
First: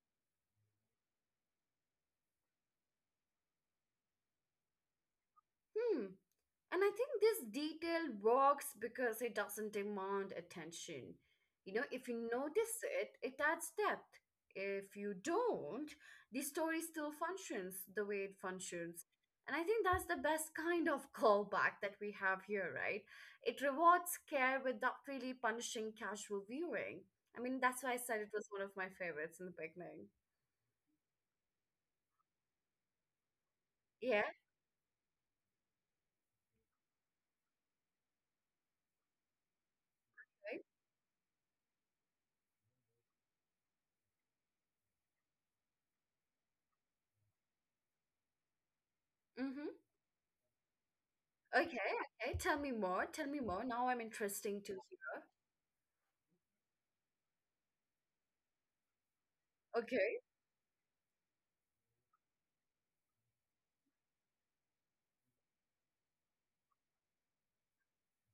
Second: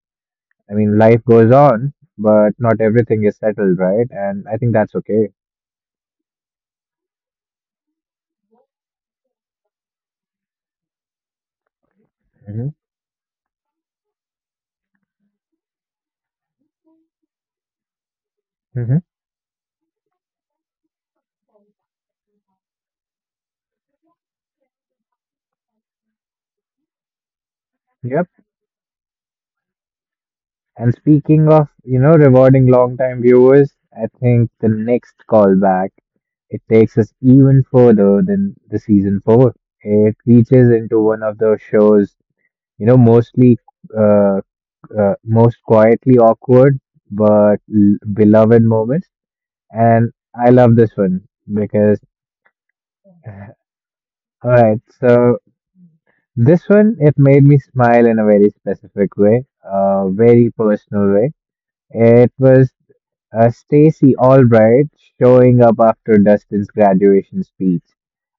[SPEAKER 2] I mean, life goes on, but not everything is settled, right? And I think that's okay.
[SPEAKER 1] Hmm. And I think this detail works because it doesn't demand attention. You know, if you
[SPEAKER 2] Hmm.
[SPEAKER 1] notice it, it adds depth. If you don't, the story still functions the way it
[SPEAKER 2] Hmm.
[SPEAKER 1] functions. And I think that's the best kind of callback that we have here, right? It rewards care without really punishing casual viewing. I mean, that's why I said it
[SPEAKER 2] Yep.
[SPEAKER 1] was one of my favorites in the beginning.
[SPEAKER 2] And speaking of rewarding long-time viewers, I
[SPEAKER 1] Yeah,
[SPEAKER 2] think the next callback, it takes us even further than the season four. It
[SPEAKER 1] right?
[SPEAKER 2] reaches into one of the show's, you know, mostly, uh, most quietly awkward, but beloved moments.
[SPEAKER 1] Mm.
[SPEAKER 2] And I love this one
[SPEAKER 1] Okay,
[SPEAKER 2] because,
[SPEAKER 1] okay. Tell me more. Tell me more. Now I'm
[SPEAKER 2] all
[SPEAKER 1] interesting to
[SPEAKER 2] right,
[SPEAKER 1] hear.
[SPEAKER 2] so this one, it made me smile in a very specific way, a
[SPEAKER 1] Okay.
[SPEAKER 2] very personal way. It was Stacy Albright showing up after Dustin's graduation speech.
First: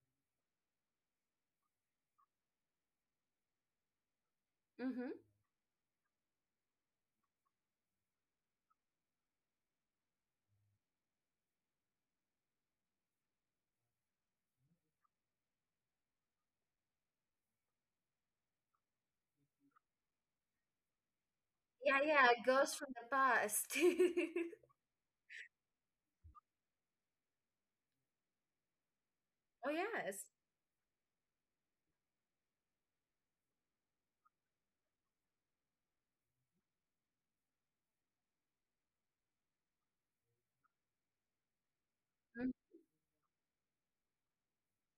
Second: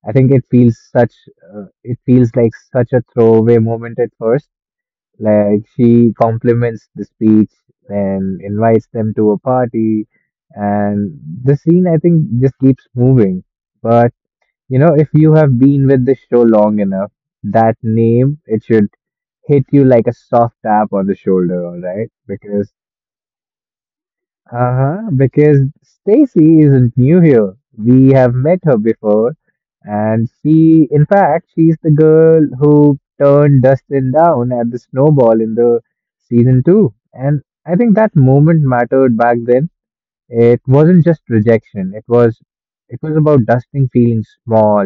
[SPEAKER 2] I think it feels it feels like such a throwaway moment at first.
[SPEAKER 1] Mm-hmm.
[SPEAKER 2] Like she compliments the speech and invites them to a party, and the scene I think just keeps moving. But you know, if you have been with the show long enough, that name, it should hit you like a soft tap on the shoulder, all
[SPEAKER 1] Yeah,
[SPEAKER 2] right?
[SPEAKER 1] yeah.
[SPEAKER 2] Because,
[SPEAKER 1] Girls from the past.
[SPEAKER 2] uh-huh, because Stacy isn't new here. We have met her before,
[SPEAKER 1] Oh yes.
[SPEAKER 2] and in fact, she's the girl who turned Dustin down at the snowball in the season two. And I think that moment mattered back then. It wasn't just rejection. It was
[SPEAKER 1] Mm.
[SPEAKER 2] it was about Dustin feeling small,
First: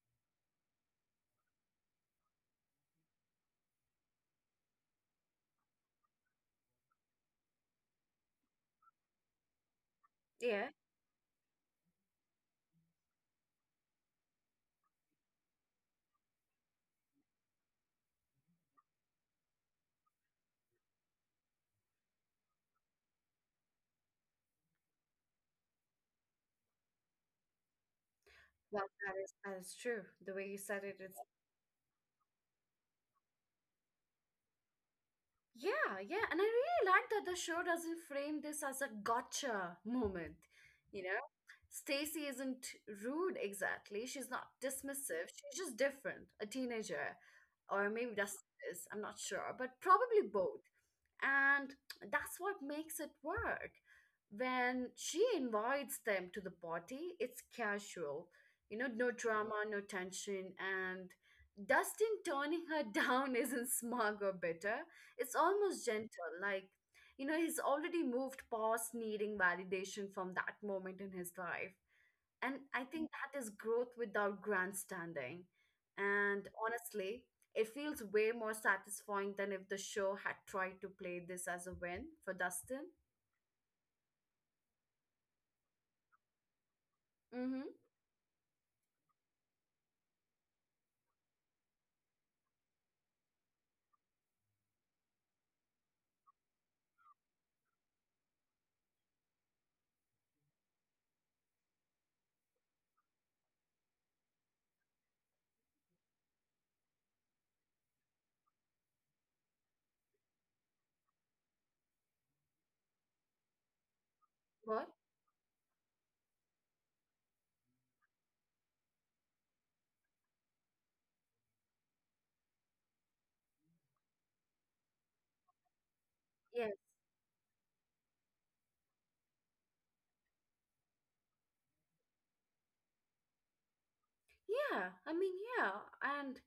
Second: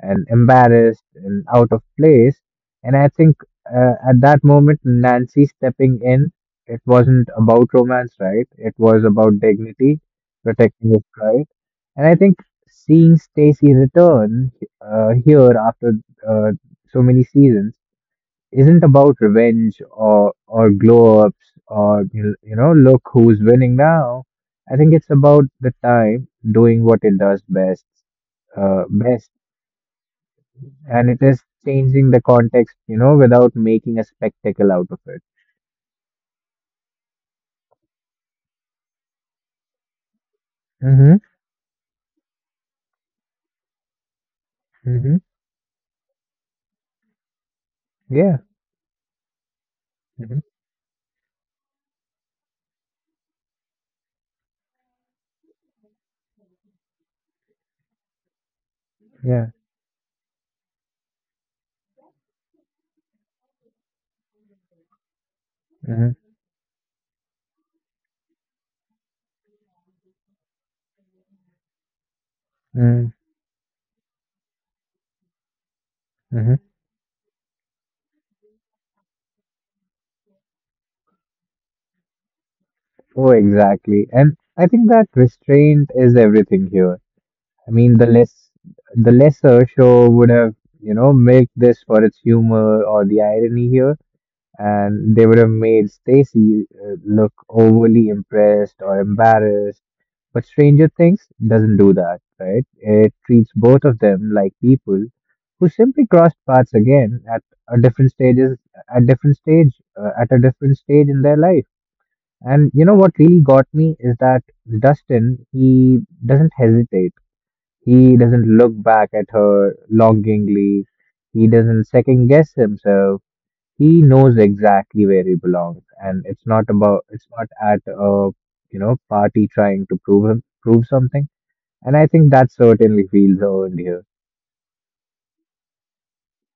[SPEAKER 2] and embarrassed and out of place. And I think at that moment, Nancy stepping in, it wasn't about romance, right? It was about dignity,
[SPEAKER 1] Yeah.
[SPEAKER 2] protecting his pride. And I think seeing Stacy return here after uh, so many seasons isn't about revenge or glow ups or you know look who's winning now. I think it's about the time doing what it does best, uh,
[SPEAKER 1] Well,
[SPEAKER 2] best
[SPEAKER 1] that is true. The way you said it's,
[SPEAKER 2] and it is changing the context, you know, without making a spectacle out of it.
[SPEAKER 1] yeah, yeah. And I really like that the show doesn't frame this as a gotcha moment. You
[SPEAKER 2] Mm-hmm.
[SPEAKER 1] know, Stacy isn't rude exactly. She's not
[SPEAKER 2] Mm-hmm.
[SPEAKER 1] dismissive. She's just different, a teenager, or maybe that's
[SPEAKER 2] Yeah.
[SPEAKER 1] what it is. I'm not sure, but probably
[SPEAKER 2] Mm-hmm.
[SPEAKER 1] both. And that's what makes it work. When she invites them to the party, it's casual, you know, no
[SPEAKER 2] Yeah.
[SPEAKER 1] drama, no tension. And Dustin turning her down isn't smug or bitter, it's almost
[SPEAKER 2] Mm-hmm.
[SPEAKER 1] gentle. Like, you know, he's already moved past needing validation from that moment in his life. And I
[SPEAKER 2] Mm-hmm.
[SPEAKER 1] think that is growth without grandstanding. And
[SPEAKER 2] Mm-hmm.
[SPEAKER 1] honestly, it feels way more satisfying than if the show had tried to play this as a win for Dustin.
[SPEAKER 2] Oh, exactly. And I think that restraint is everything here. I
[SPEAKER 1] Mm-hmm.
[SPEAKER 2] mean, the lesser show would have, you know, milked this for its humor or the irony here, and they would have made Stacy look overly impressed or embarrassed. But Stranger Things doesn't do that, right? It treats both of them like people who simply crossed paths again at a different stages, at different stage, at a different stage in their life. And you know what really got me is that
[SPEAKER 1] What?
[SPEAKER 2] Dustin, he doesn't hesitate. He doesn't look back at her longingly. He doesn't second guess himself. He knows exactly where he belongs, and it's not
[SPEAKER 1] Yeah.
[SPEAKER 2] about it's not at a you know party trying to prove something, and I think that certainly feels earned here.
[SPEAKER 1] Yeah. I mean, yeah. And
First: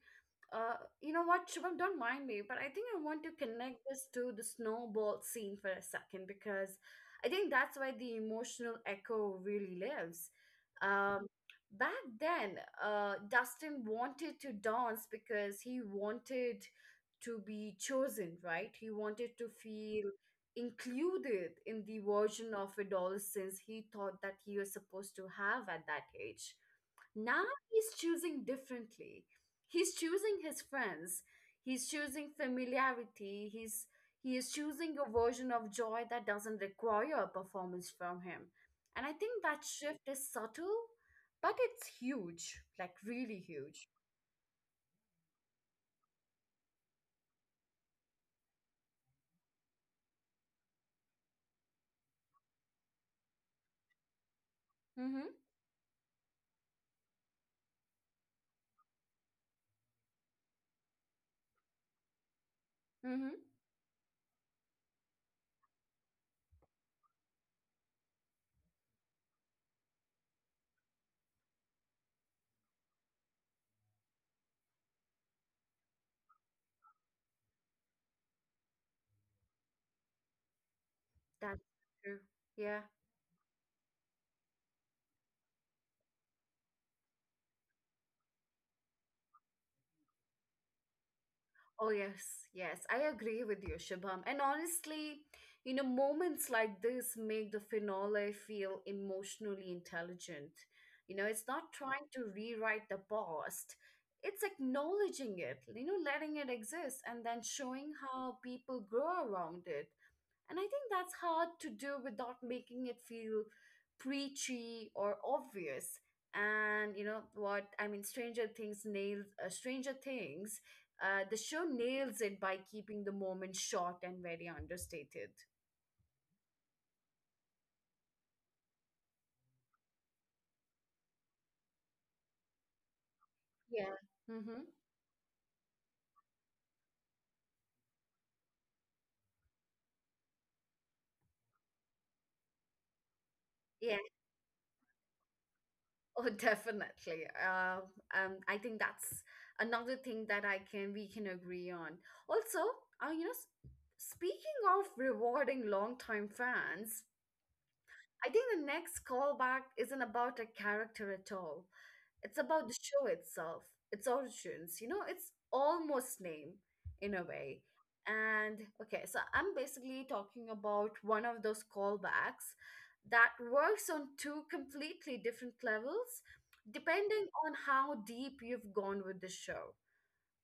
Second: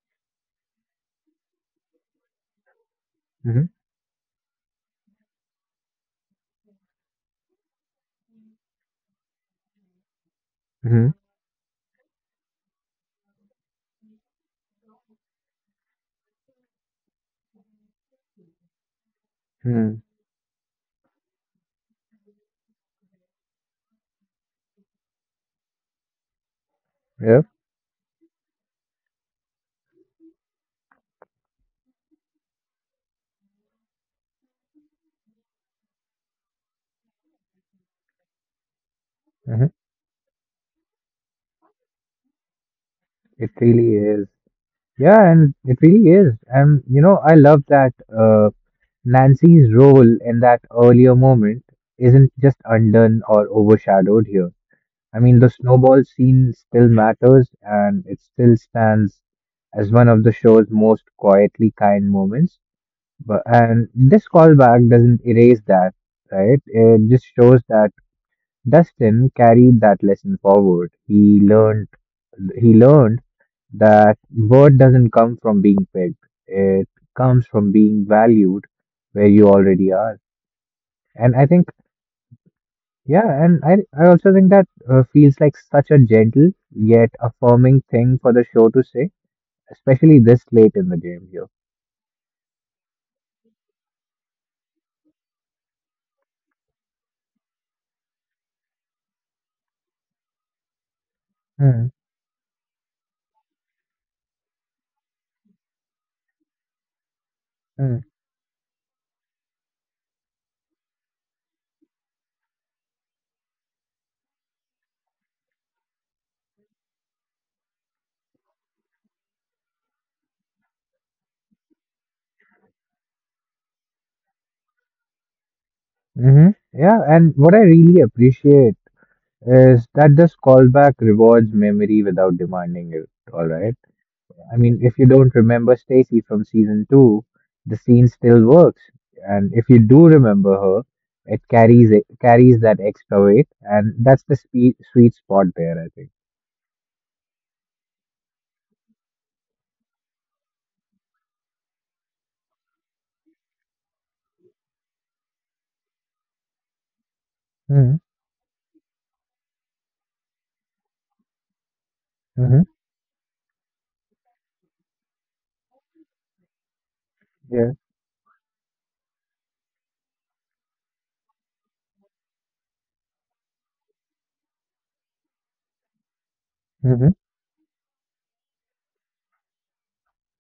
[SPEAKER 1] Uh, you know what, Shubham, don't mind me, but I think I want to
[SPEAKER 2] Hmm.
[SPEAKER 1] connect this to the snowball scene for a second, because I think that's why the emotional echo really lives.
[SPEAKER 2] Hmm.
[SPEAKER 1] Um, Back then, Dustin wanted to dance because he wanted to be chosen, right? He wanted to
[SPEAKER 2] Hmm.
[SPEAKER 1] feel included in the version of adolescence he thought that he was supposed to have at that age. Now
[SPEAKER 2] Yep.
[SPEAKER 1] he's choosing differently. He's choosing his friends. He's choosing familiarity. He is choosing a version of joy that doesn't require a performance from him. And I think that
[SPEAKER 2] Hmm.
[SPEAKER 1] shift is subtle, but it's huge, like really
[SPEAKER 2] It
[SPEAKER 1] huge.
[SPEAKER 2] really is. Yeah, and it really is. And you know, I love that Nancy's role in that earlier moment isn't just undone or overshadowed here.
[SPEAKER 1] Mm-hmm.
[SPEAKER 2] I mean, the snowball scene still matters, and it still stands as one of the show's most quietly kind moments.
[SPEAKER 1] Mm-hmm.
[SPEAKER 2] But and this callback doesn't erase that, right? It just shows that Dustin carried that lesson forward. He learned that worth doesn't come from being picked. It comes from being valued where you already are. And I
[SPEAKER 1] That's
[SPEAKER 2] think
[SPEAKER 1] true. Yeah.
[SPEAKER 2] yeah, and I also think that feels like such a gentle yet affirming thing for the show to say, especially this late in the game here.
[SPEAKER 1] Oh, yes, yes, I agree with you, Shubham. And honestly, you know, moments like this make the finale feel emotionally intelligent. You know, it's not
[SPEAKER 2] Mm.
[SPEAKER 1] trying to rewrite the past, it's acknowledging it, you know, letting it exist, and then showing
[SPEAKER 2] Mm.
[SPEAKER 1] how people grow around it. And I think that's hard to do without making it feel preachy or obvious. And you know what? I mean, Stranger Things, the show nails it by keeping the moment short and very understated.
[SPEAKER 2] Hmm. Yeah, and what I really appreciate is that this callback rewards memory without demanding it. All right.
[SPEAKER 1] Yeah.
[SPEAKER 2] I
[SPEAKER 1] Mm-hmm.
[SPEAKER 2] mean, if you don't remember Stacy from season two, the scene still works, and if you do remember her, it carries that extra weight, and
[SPEAKER 1] Yeah.
[SPEAKER 2] that's the sweet spot there, I think.
[SPEAKER 1] Oh, definitely. I think that's another thing that I can we can agree on. Also, you know, speaking of rewarding longtime fans,
[SPEAKER 2] Mm-hmm.
[SPEAKER 1] I think the next callback isn't about a character at all. It's
[SPEAKER 2] Mm-hmm.
[SPEAKER 1] about the show itself, its origins. You know, it's almost name in a way.
[SPEAKER 2] Yeah.
[SPEAKER 1] And okay, so I'm basically talking about one of those callbacks that works on two completely different levels,
[SPEAKER 2] Mm-hmm.
[SPEAKER 1] depending on how deep you've gone with the show.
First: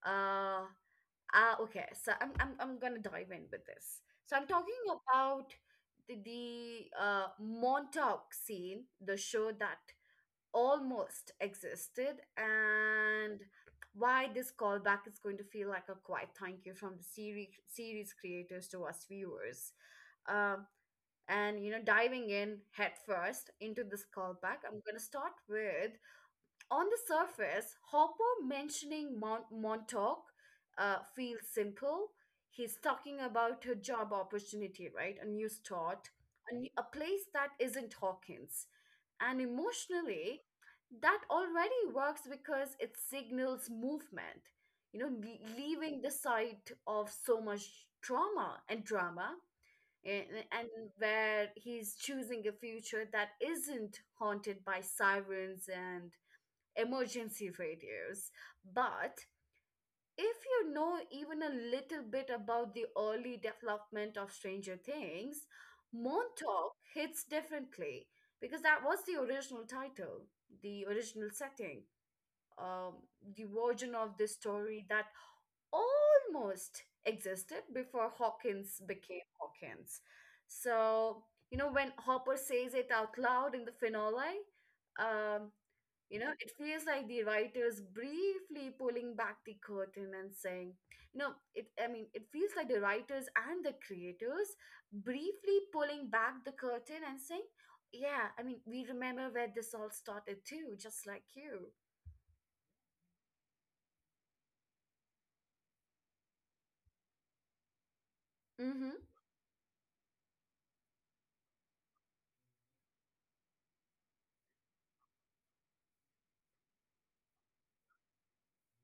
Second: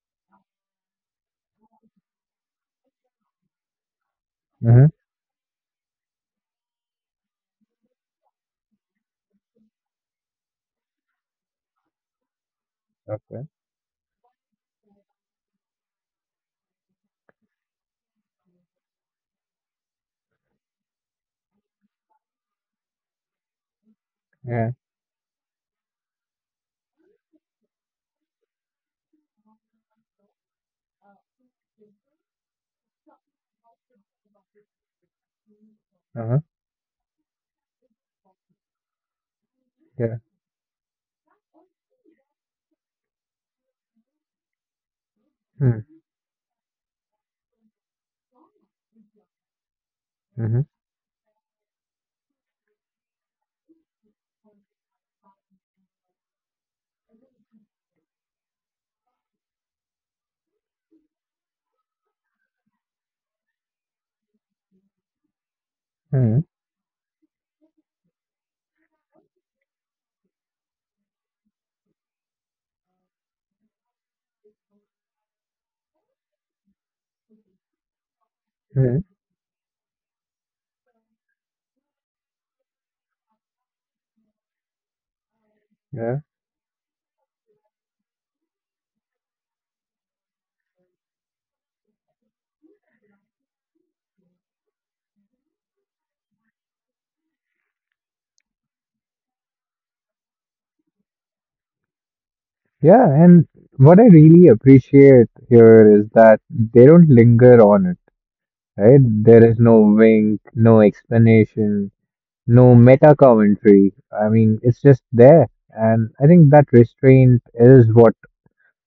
[SPEAKER 1] Uh, Ah, okay. So I'm gonna dive in with this. So I'm talking
[SPEAKER 2] Mm-hmm.
[SPEAKER 1] about the Montauk scene, the show that almost existed, and
[SPEAKER 2] Okay.
[SPEAKER 1] why this callback is going to feel like a quiet thank you from the series creators to us viewers. Um, and diving in head first into this callback,
[SPEAKER 2] Yeah.
[SPEAKER 1] I'm gonna start with. On the surface, Hopper mentioning Mount Montauk feels simple. He's talking about a job opportunity, right? A new start,
[SPEAKER 2] Uh-huh.
[SPEAKER 1] a place that isn't Hawkins. And
[SPEAKER 2] Yeah.
[SPEAKER 1] emotionally, that already works because it signals movement,
[SPEAKER 2] Mm-hmm.
[SPEAKER 1] leaving the site of so much trauma and drama, and,
[SPEAKER 2] Mm-hmm.
[SPEAKER 1] and where he's choosing a future that isn't haunted by sirens and emergency radios. But if you know even a little bit about the early development of Stranger Things, Moon Talk hits differently because that was the original title, the original setting, um, the version of the story that almost existed before Hawkins
[SPEAKER 2] Mm-hmm.
[SPEAKER 1] became Hawkins. So, when Hopper says it out loud in the finale, um,
[SPEAKER 2] Yeah.
[SPEAKER 1] it feels like the writer's briefly pulling back the curtain and saying, you know, it I mean, it feels like the writers and the creators briefly pulling back the curtain and saying, yeah, I mean, we remember where this all started too, just like you.
[SPEAKER 2] Yeah, and what I really appreciate here is that they don't linger on it, right?
[SPEAKER 1] Mm-hmm.
[SPEAKER 2] There is no wink, no explanation, no meta commentary. I mean, it's just there. And I think that restraint is what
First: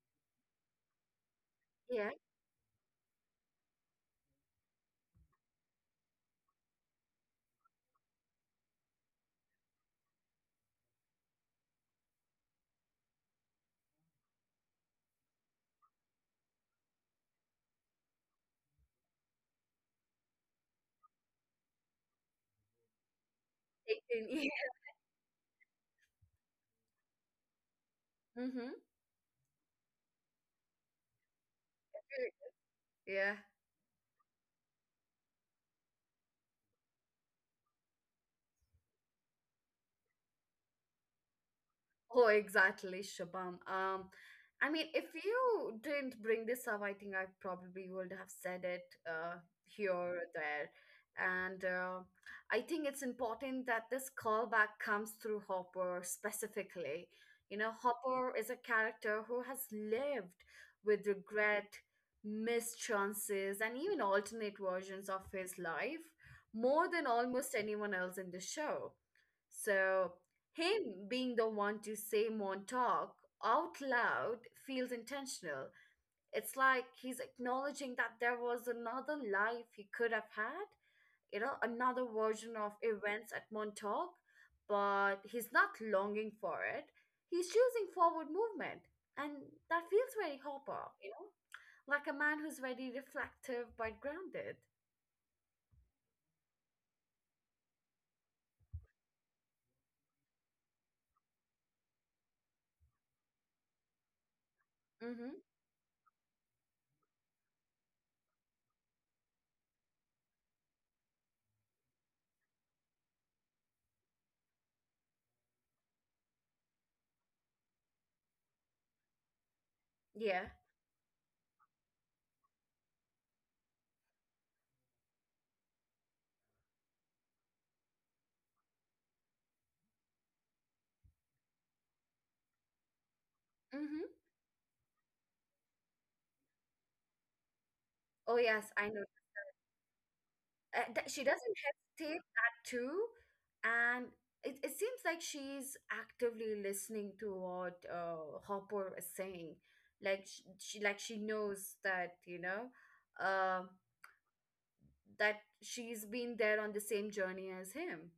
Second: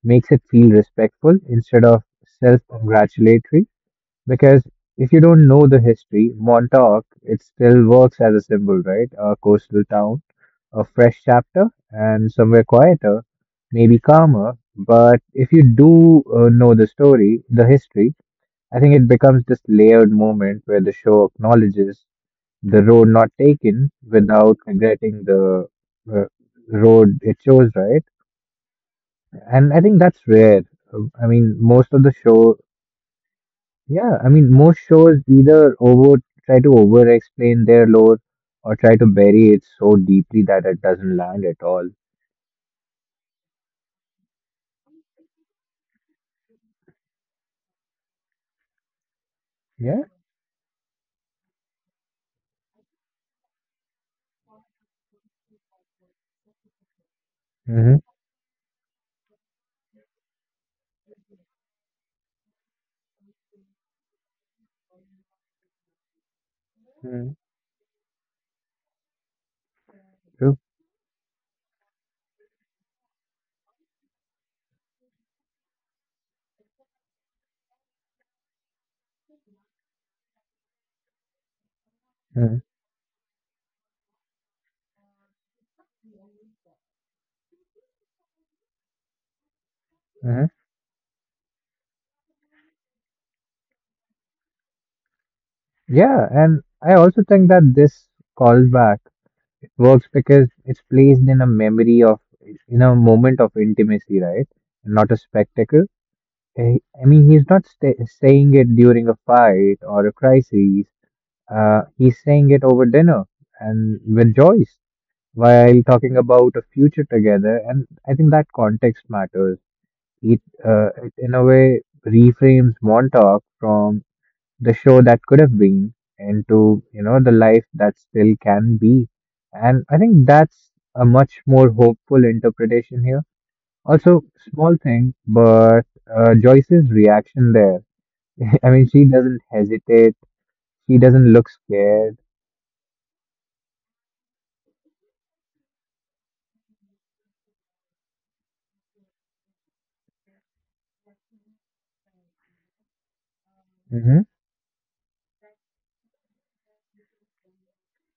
[SPEAKER 2] makes it feel respectful instead of
[SPEAKER 1] Yeah.
[SPEAKER 2] self congratulatory. Because if you don't know the history, Montauk, it still works as a symbol, right? A coastal town, a fresh chapter, and somewhere quieter, maybe calmer. But if you do know the story, the history, I think it becomes this layered moment where the show acknowledges the road not taken without
[SPEAKER 1] Yeah.
[SPEAKER 2] regretting the uh, road it chose, right?
[SPEAKER 1] Mm-hmm.
[SPEAKER 2] And I think that's rare. I mean, most of the show,
[SPEAKER 1] Yeah.
[SPEAKER 2] yeah, I mean, most shows either over try to over explain their lore or try to bury it so deeply that it doesn't land at all.
[SPEAKER 1] Oh, exactly, Shabam. I mean, if you didn't bring this up, I think I probably would have said it here
[SPEAKER 2] Yeah.
[SPEAKER 1] or there. And I think it's important that this callback comes through Hopper specifically. You know,
[SPEAKER 2] Mm-hmm.
[SPEAKER 1] Hopper is a character who has lived with regret, missed chances, and even alternate versions of his life more than
[SPEAKER 2] Mm-hmm.
[SPEAKER 1] almost anyone else in the show. So,
[SPEAKER 2] True.
[SPEAKER 1] him being the one to say Montauk out loud feels intentional. It's like he's acknowledging that there was another life he could have had, another
[SPEAKER 2] Mm-hmm.
[SPEAKER 1] version of events at Montauk, but he's not longing for it. He's choosing forward movement. And that feels very
[SPEAKER 2] Mm-hmm.
[SPEAKER 1] Hopper, like a man who's very reflective but grounded.
[SPEAKER 2] Yeah, and I also think that this callback works because it's placed in a memory of in a moment of intimacy, right, not a
[SPEAKER 1] Mm hmm.
[SPEAKER 2] spectacle. Eh, I mean he's not sta saying it during a fight or a crisis. He's saying it over dinner and with Joyce while talking about a future together, and I think that context matters. It,
[SPEAKER 1] Yeah.
[SPEAKER 2] it in a way reframes Montauk from the show that could have been into you know the life that still can be, and I think that's a much more hopeful interpretation here.
[SPEAKER 1] Mm hmm.
[SPEAKER 2] Also, small thing, but Joyce's reaction there.
[SPEAKER 1] Oh, yes,
[SPEAKER 2] I
[SPEAKER 1] I
[SPEAKER 2] mean
[SPEAKER 1] know.
[SPEAKER 2] she doesn't hesitate, she
[SPEAKER 1] That she
[SPEAKER 2] doesn't look
[SPEAKER 1] doesn't hesitate
[SPEAKER 2] scared.
[SPEAKER 1] that too, and it seems like she's actively listening to what Hopper is saying, like she knows that uh
[SPEAKER 2] Hmm.
[SPEAKER 1] that she's been there on the same journey as him.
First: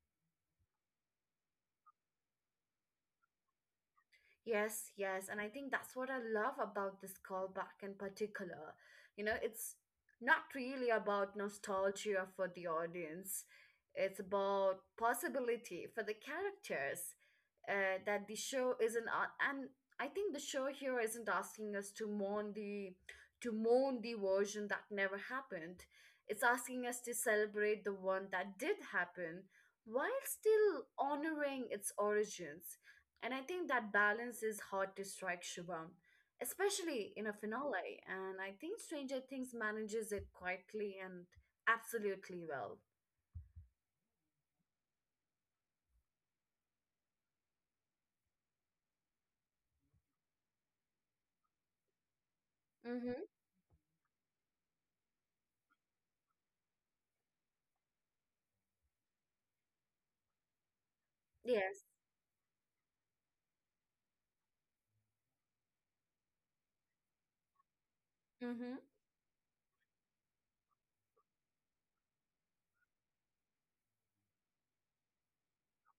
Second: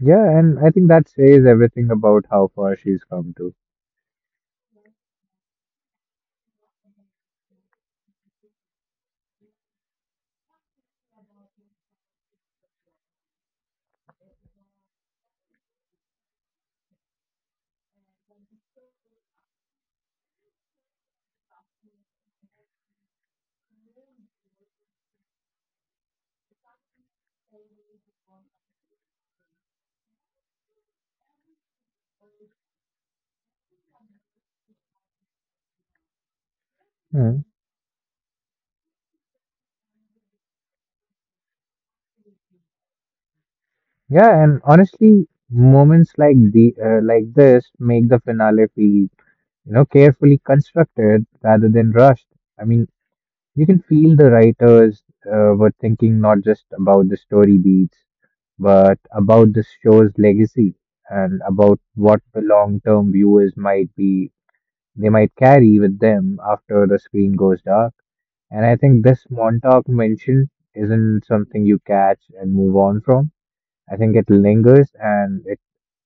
[SPEAKER 2] Yeah, and I think that says everything about how far she's come to.
[SPEAKER 1] Yes, yes. And I think that's what I love about this callback in particular. You know, it's not really about nostalgia for the audience, it's about possibility for the characters that the show isn't. And I think the show here isn't asking us to mourn the version that never happened. It's asking us to celebrate the one that did happen while still honoring its origins, and I think that balance is hard to strike, Shubham, especially in a
[SPEAKER 2] Mm.
[SPEAKER 1] finale. And I think Stranger Things manages it quietly and absolutely well.
[SPEAKER 2] Yeah, and honestly moments like the like this make the finale feel you know, carefully constructed rather than rushed. I mean,
[SPEAKER 1] Mm-hmm.
[SPEAKER 2] you can feel the writers were thinking not just about the story beats, but about the show's legacy and about
[SPEAKER 1] Yes.
[SPEAKER 2] what the long term viewers they might carry with them after the screen goes dark. And I
[SPEAKER 1] Mm-hmm.
[SPEAKER 2] think this Montauk mention isn't something you catch and move on from. I think it lingers and it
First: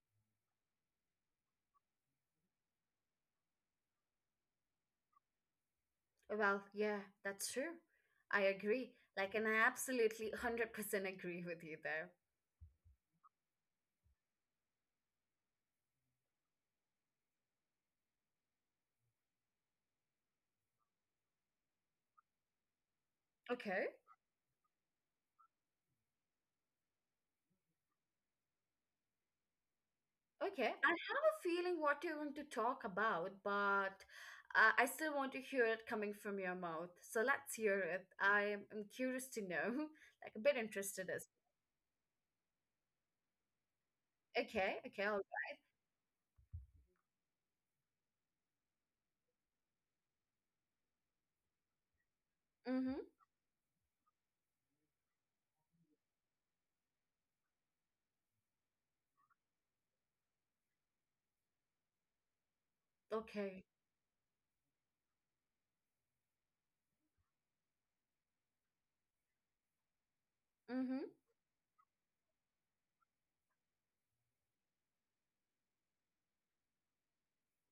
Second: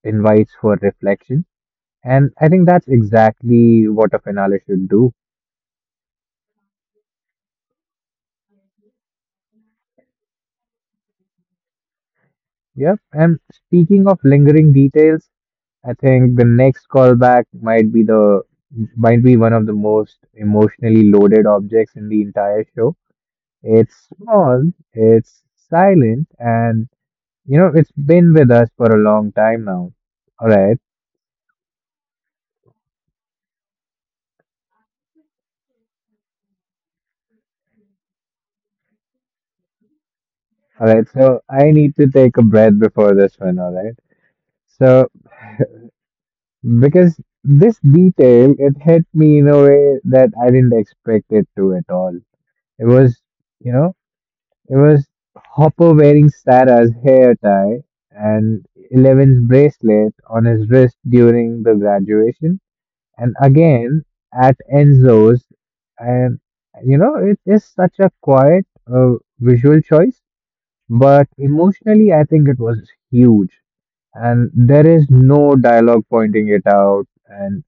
[SPEAKER 2] invites for reflection. And I think that's exactly what a finale should do.
[SPEAKER 1] Well, yeah, that's true. I agree. Like, and I absolutely 100% agree with you there.
[SPEAKER 2] Yep. And speaking of lingering details, I think the next callback might be the might be one of the most emotionally loaded objects in the entire show.
[SPEAKER 1] Okay.
[SPEAKER 2] It's small, it's silent, and you know it's been with us for a long time now. All
[SPEAKER 1] Okay. I have
[SPEAKER 2] right,
[SPEAKER 1] a feeling what you want to talk about, but I still want to hear it coming from your mouth. So let's hear it. I'm curious to know, like, a bit
[SPEAKER 2] all
[SPEAKER 1] interested
[SPEAKER 2] right.
[SPEAKER 1] as.
[SPEAKER 2] So I need to take a breath before this one. All right.
[SPEAKER 1] Okay, okay.
[SPEAKER 2] So because this detail, it hit me in a way that I didn't expect it to at all. It
[SPEAKER 1] Mhm.
[SPEAKER 2] was, you know, It was Hopper wearing Sarah's hair tie and Eleven's bracelet on his wrist during the graduation, and
[SPEAKER 1] Okay.
[SPEAKER 2] again at Enzo's. And you know, it is such a quiet visual choice,
[SPEAKER 1] Mhm.
[SPEAKER 2] but emotionally, I think it was huge. And there is no dialogue pointing it out, and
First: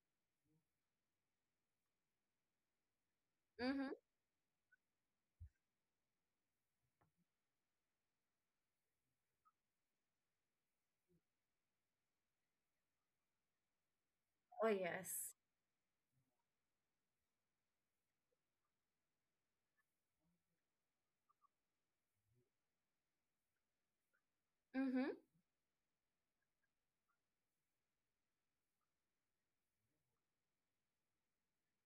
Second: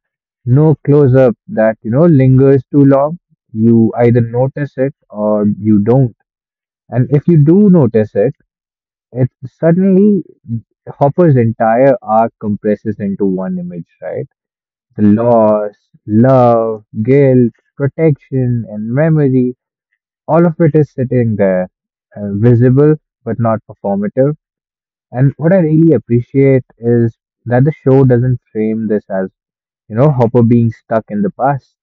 [SPEAKER 2] no close up that you know lingers too long.
[SPEAKER 1] Mhm.
[SPEAKER 2] You either notice it or you don't. And if you do notice it, it suddenly Hopper's entire arc compresses into one image, right?
[SPEAKER 1] Oh
[SPEAKER 2] The
[SPEAKER 1] yes.
[SPEAKER 2] loss, love, guilt, protection, and memory, all of it is sitting there, visible but not performative.
[SPEAKER 1] Mhm.
[SPEAKER 2] And what I really appreciate is that the show doesn't frame this as, you know, Hopper being stuck in the past.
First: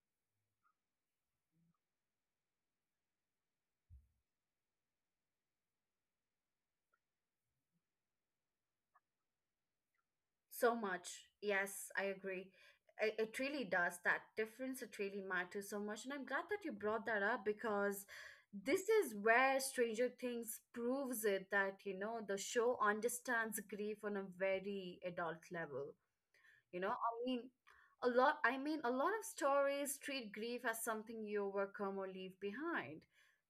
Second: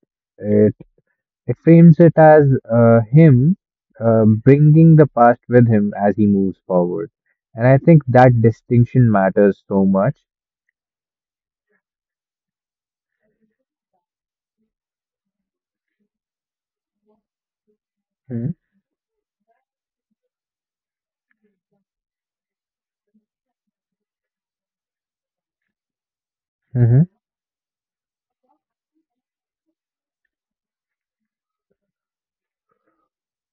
[SPEAKER 2] It frames it as him bringing the past with him as he moves forward. And I think that distinction matters so much.
[SPEAKER 1] So much. Yes, I agree. It really does. That difference, it really matters so much. And I'm glad that you brought that up, because
[SPEAKER 2] Mm-hmm.
[SPEAKER 1] this is where Stranger Things proves it that, the show understands grief on a very adult level. You know,
[SPEAKER 2] Mm-hmm.
[SPEAKER 1] I mean, a lot of stories treat grief as something you overcome or leave behind.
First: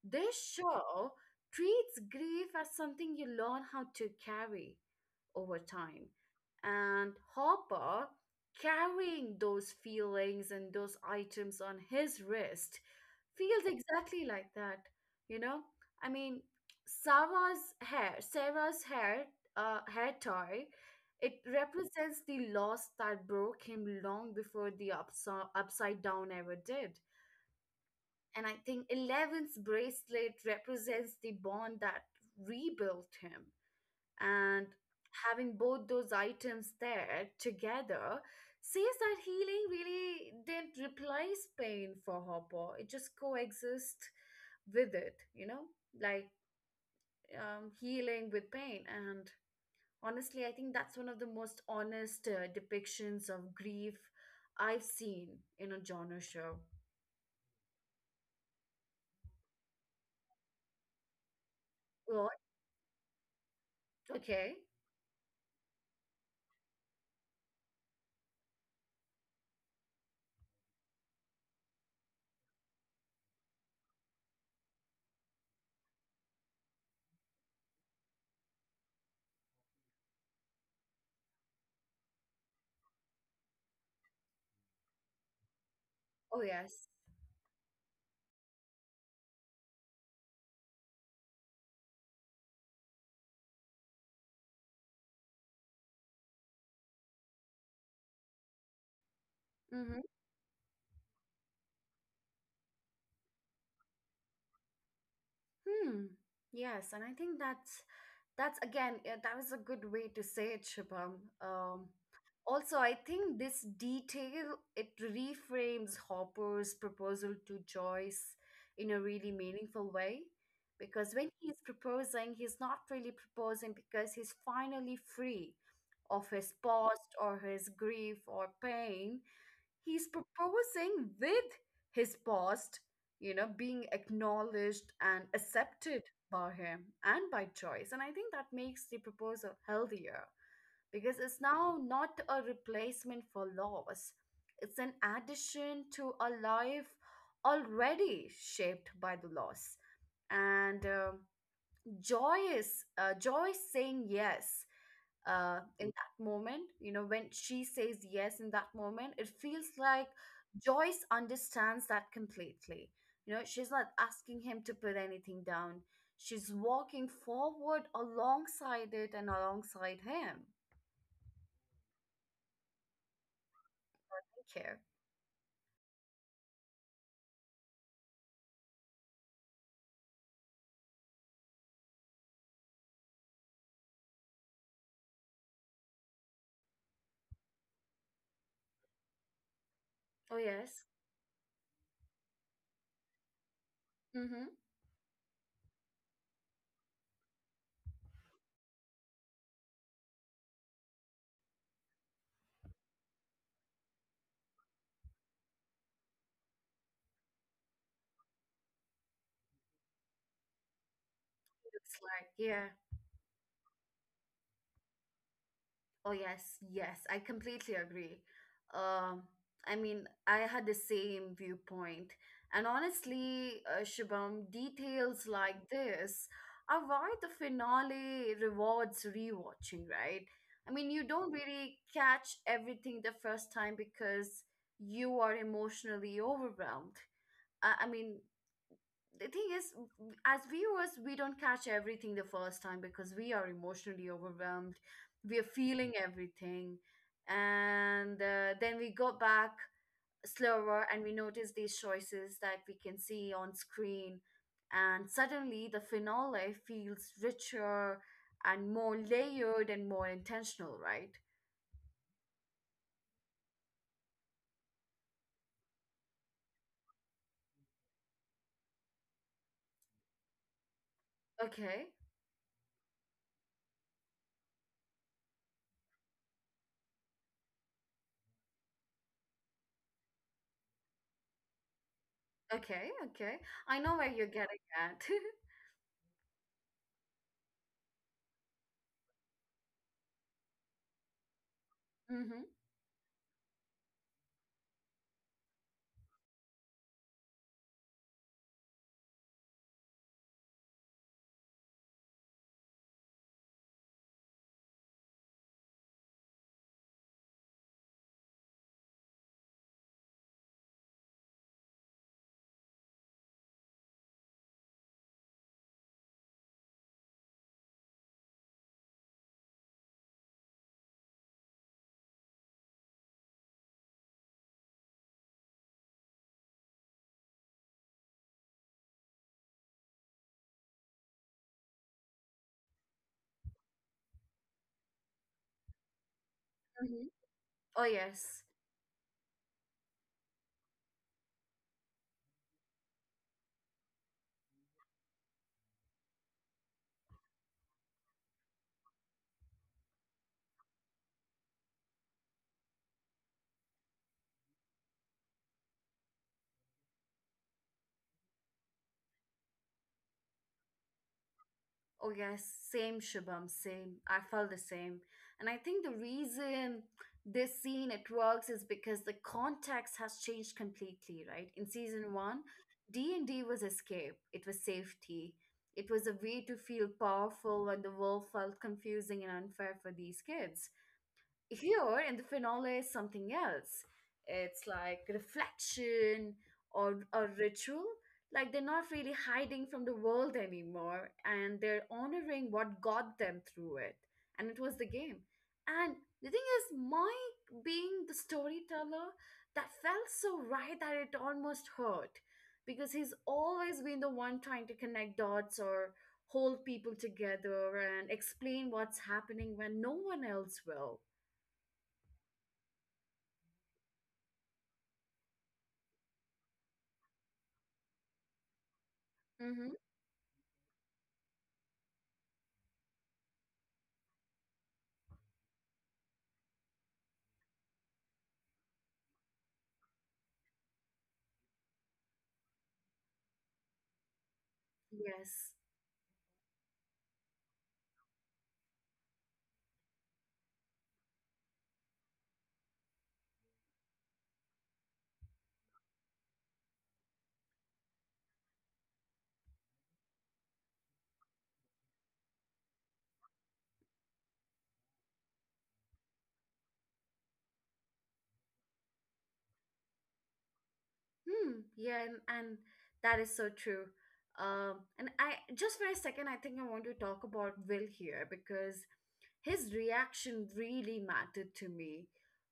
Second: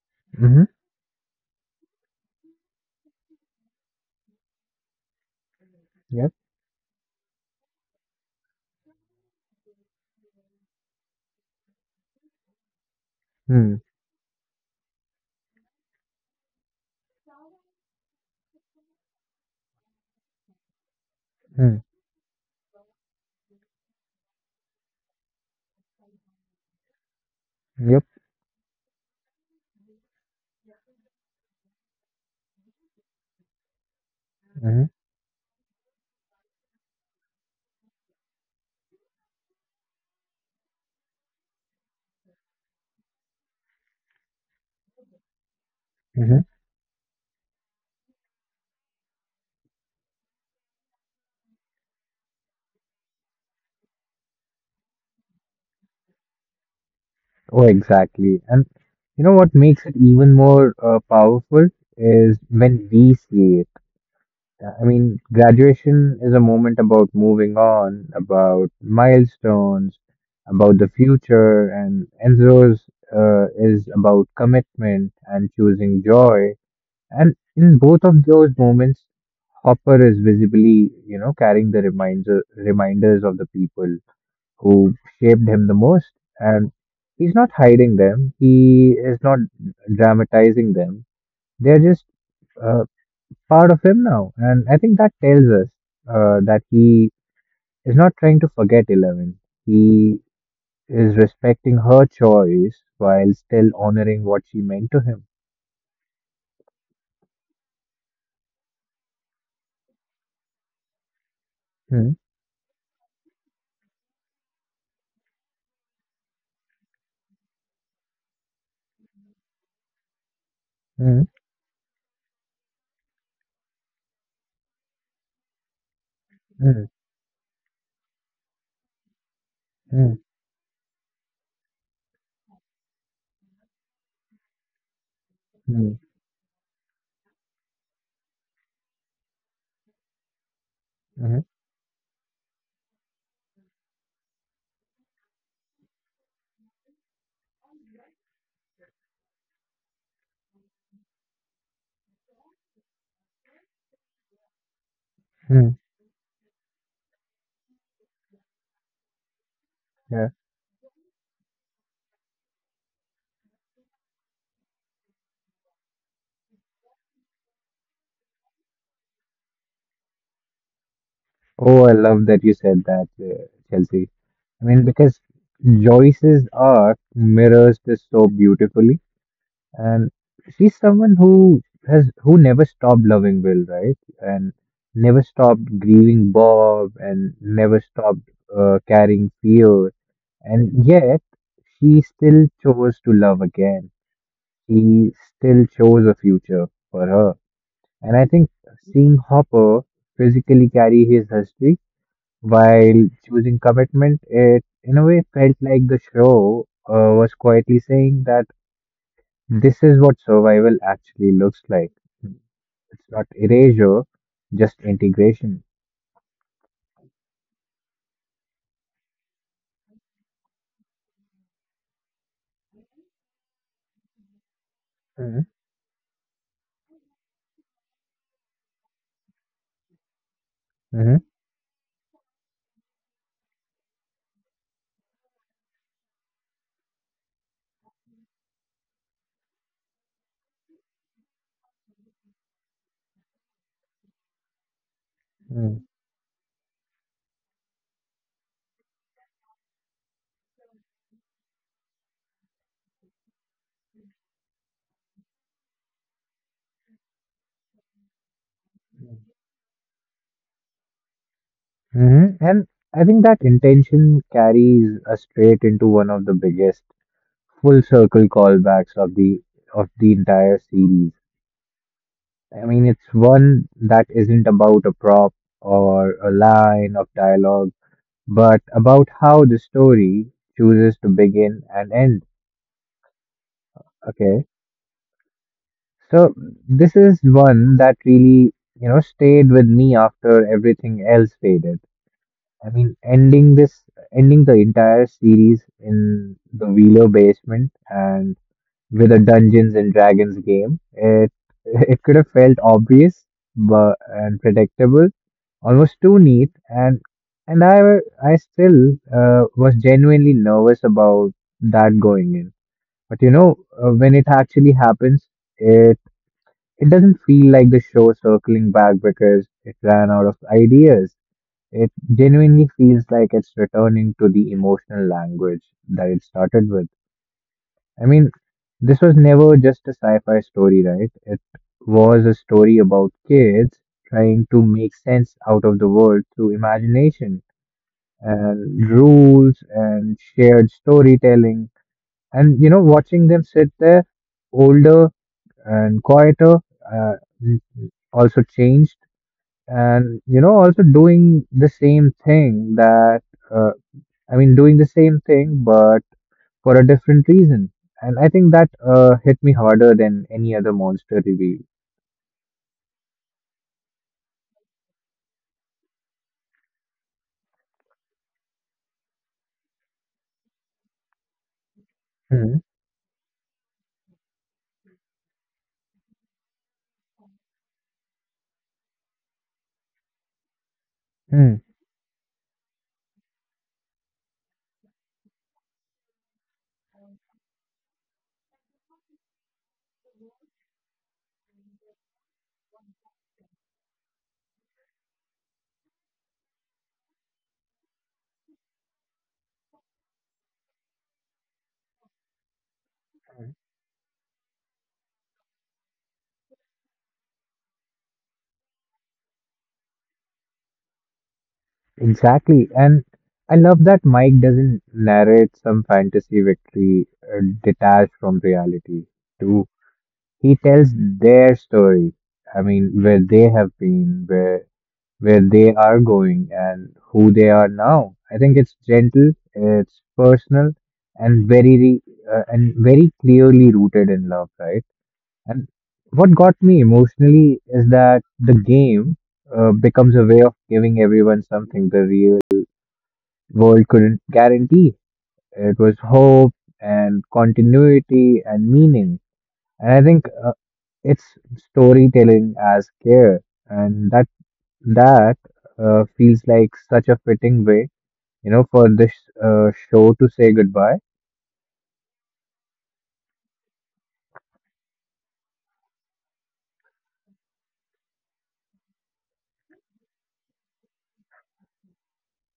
[SPEAKER 1] This
[SPEAKER 2] Mm-hmm.
[SPEAKER 1] show treats grief as something you learn how to carry over time.
[SPEAKER 2] Yep.
[SPEAKER 1] And Hopper carrying those feelings and those items on his wrist feels
[SPEAKER 2] Mm-hmm.
[SPEAKER 1] exactly like that. You know I mean Sarah's hair tie, it represents the loss that broke him long before the upside down ever did.
[SPEAKER 2] Yep.
[SPEAKER 1] And I think Eleven's bracelet represents the bond that rebuilt him. And
[SPEAKER 2] Mm-hmm.
[SPEAKER 1] having both those items there together says that healing really didn't replace pain for Hopper. It just coexist with it, like
[SPEAKER 2] Mm-hmm.
[SPEAKER 1] healing with pain. And honestly, I think that's one of the most honest depictions of grief I've seen in a genre show.
[SPEAKER 2] Oh, exactly. And you know what makes it even more powerful
[SPEAKER 1] What.
[SPEAKER 2] is when we see it.
[SPEAKER 1] Okay.
[SPEAKER 2] Yeah, I mean, graduation is a moment about moving on, about milestones, about the future, and Enzo's is about commitment and choosing joy. And in both of those moments, Hopper is visibly, you know, carrying the reminders of the people who shaped him the most.
[SPEAKER 1] Oh
[SPEAKER 2] And
[SPEAKER 1] yes.
[SPEAKER 2] he's not hiding them. He is not dramatizing them. They're just uh, part of him now. And I think that tells us that he is not trying to forget Eleven.
[SPEAKER 1] Mm-hmm.
[SPEAKER 2] He is respecting her choice while still honoring what she meant to him.
[SPEAKER 1] Hmm. Yes, and I think that was a good way to say it, Shubham.
[SPEAKER 2] Hmm.
[SPEAKER 1] Also, I think this detail, it reframes Hopper's proposal to Joyce in a really meaningful way, because
[SPEAKER 2] hmm,
[SPEAKER 1] when he's proposing, he's not really proposing because he's finally free of his
[SPEAKER 2] hmm,
[SPEAKER 1] past or his grief or pain. He's
[SPEAKER 2] hmm,
[SPEAKER 1] proposing with his past, being acknowledged and
[SPEAKER 2] hmm,
[SPEAKER 1] accepted by him and by choice. And I think that makes the proposal healthier, because it's
[SPEAKER 2] hmm,
[SPEAKER 1] now not a replacement for loss, it's an addition to a life already shaped by the loss. And joy is saying yes
[SPEAKER 2] hmm,
[SPEAKER 1] in that moment. You know, when she says yes in that moment, it feels like
[SPEAKER 2] Yeah.
[SPEAKER 1] Joyce understands that completely. You know, she's not asking him to put anything down. She's walking forward alongside it and alongside him.
[SPEAKER 2] Oh, I love that you said that, Chelsea.
[SPEAKER 1] Thank you.
[SPEAKER 2] I mean, because Joyce's arc mirrors this so beautifully. And she's someone who never stopped loving Will, right? And never stopped grieving Bob, and never stopped carrying fear.
[SPEAKER 1] Oh, yes.
[SPEAKER 2] And yet, she still chose to love again.
[SPEAKER 1] Mm-hmm.
[SPEAKER 2] She still chose a future for her. And I think seeing Hopper physically carry his history while choosing commitment, it in a way felt like the show was quietly saying that this is what survival actually looks
[SPEAKER 1] It's
[SPEAKER 2] like.
[SPEAKER 1] like, yeah.
[SPEAKER 2] It's not erasure, just integration.
[SPEAKER 1] Oh yes, yes, I completely agree. Um, I mean, I had the same viewpoint, and honestly, Shubham, details
[SPEAKER 2] Mm-hmm.
[SPEAKER 1] like this are why the finale rewards rewatching, right? I mean, you don't really catch everything the first time because you are emotionally overwhelmed. I mean, the thing is, as viewers, we don't catch everything the first time because we are emotionally overwhelmed. We are
[SPEAKER 2] Mm-hmm.
[SPEAKER 1] feeling everything. And then we go back slower and we notice these choices that we can see on screen. And suddenly the finale feels richer and more layered and more intentional, right?
[SPEAKER 2] And I think that intention carries us straight into one of the biggest full circle callbacks of the entire series.
[SPEAKER 1] Okay,
[SPEAKER 2] I mean, it's one that isn't about a prop or a line of dialogue, but about how the story chooses to begin and end.
[SPEAKER 1] okay, okay. I know where you're
[SPEAKER 2] Okay.
[SPEAKER 1] getting at.
[SPEAKER 2] So this is one that really, you know, stayed with me after everything else faded.
[SPEAKER 1] Mm-hmm,
[SPEAKER 2] I mean, ending the entire series in the Wheeler basement and with a Dungeons and Dragons game, it it could have felt obvious, but and predictable, almost too neat, and I still was genuinely nervous about that going in. But you know, when it actually happens, it doesn't feel like the show circling back because it ran out of ideas. It genuinely feels like it's returning to the emotional language that it started with. I mean, this was never just a sci fi story, right? It was a story about kids trying to make sense out of the world through
[SPEAKER 1] mm-hmm.
[SPEAKER 2] imagination
[SPEAKER 1] Oh, yes.
[SPEAKER 2] and rules and shared storytelling. And, you know, watching them sit there, older and quieter, uh, also changed and you know also doing the same thing that uh, doing the same thing but for a different reason. And I think that hit me harder than any other monster reveal.
[SPEAKER 1] Oh, yes, same Shubham, same. I felt the same. And I think the reason this scene, it works, is because the context has changed completely, right? In season one,
[SPEAKER 2] Hmm.
[SPEAKER 1] D&D was escape. It was safety. It was a way to feel powerful when the world felt confusing and unfair for these kids.
[SPEAKER 2] Hmm,
[SPEAKER 1] Here in the finale is something else. It's like reflection or a ritual. Like they're not really hiding from the world anymore, and they're honoring what got them through it. And it was the game. And the thing is, Mike being the storyteller, that felt so right that it almost hurt, because he's always been the one trying to connect dots or hold people together and explain what's happening when no one else will.
[SPEAKER 2] exactly. And I love that Mike doesn't narrate some fantasy victory, detached from reality too.
[SPEAKER 1] Mm-hmm.
[SPEAKER 2] He tells their story, I mean where they have been, where they are going and who they are now. I think it's gentle, it's personal, and and very clearly rooted in love, right?
[SPEAKER 1] Yes.
[SPEAKER 2] And what got me emotionally is that the game becomes a way of giving everyone something the real world couldn't guarantee. It was hope and continuity and meaning. And I think it's storytelling as care, and that feels like such a fitting way, you know, for this show to say goodbye.
[SPEAKER 1] Hmm. Yeah, and that is so true. And I just, for a second, I think I want to talk about Will here, because his reaction really mattered to me.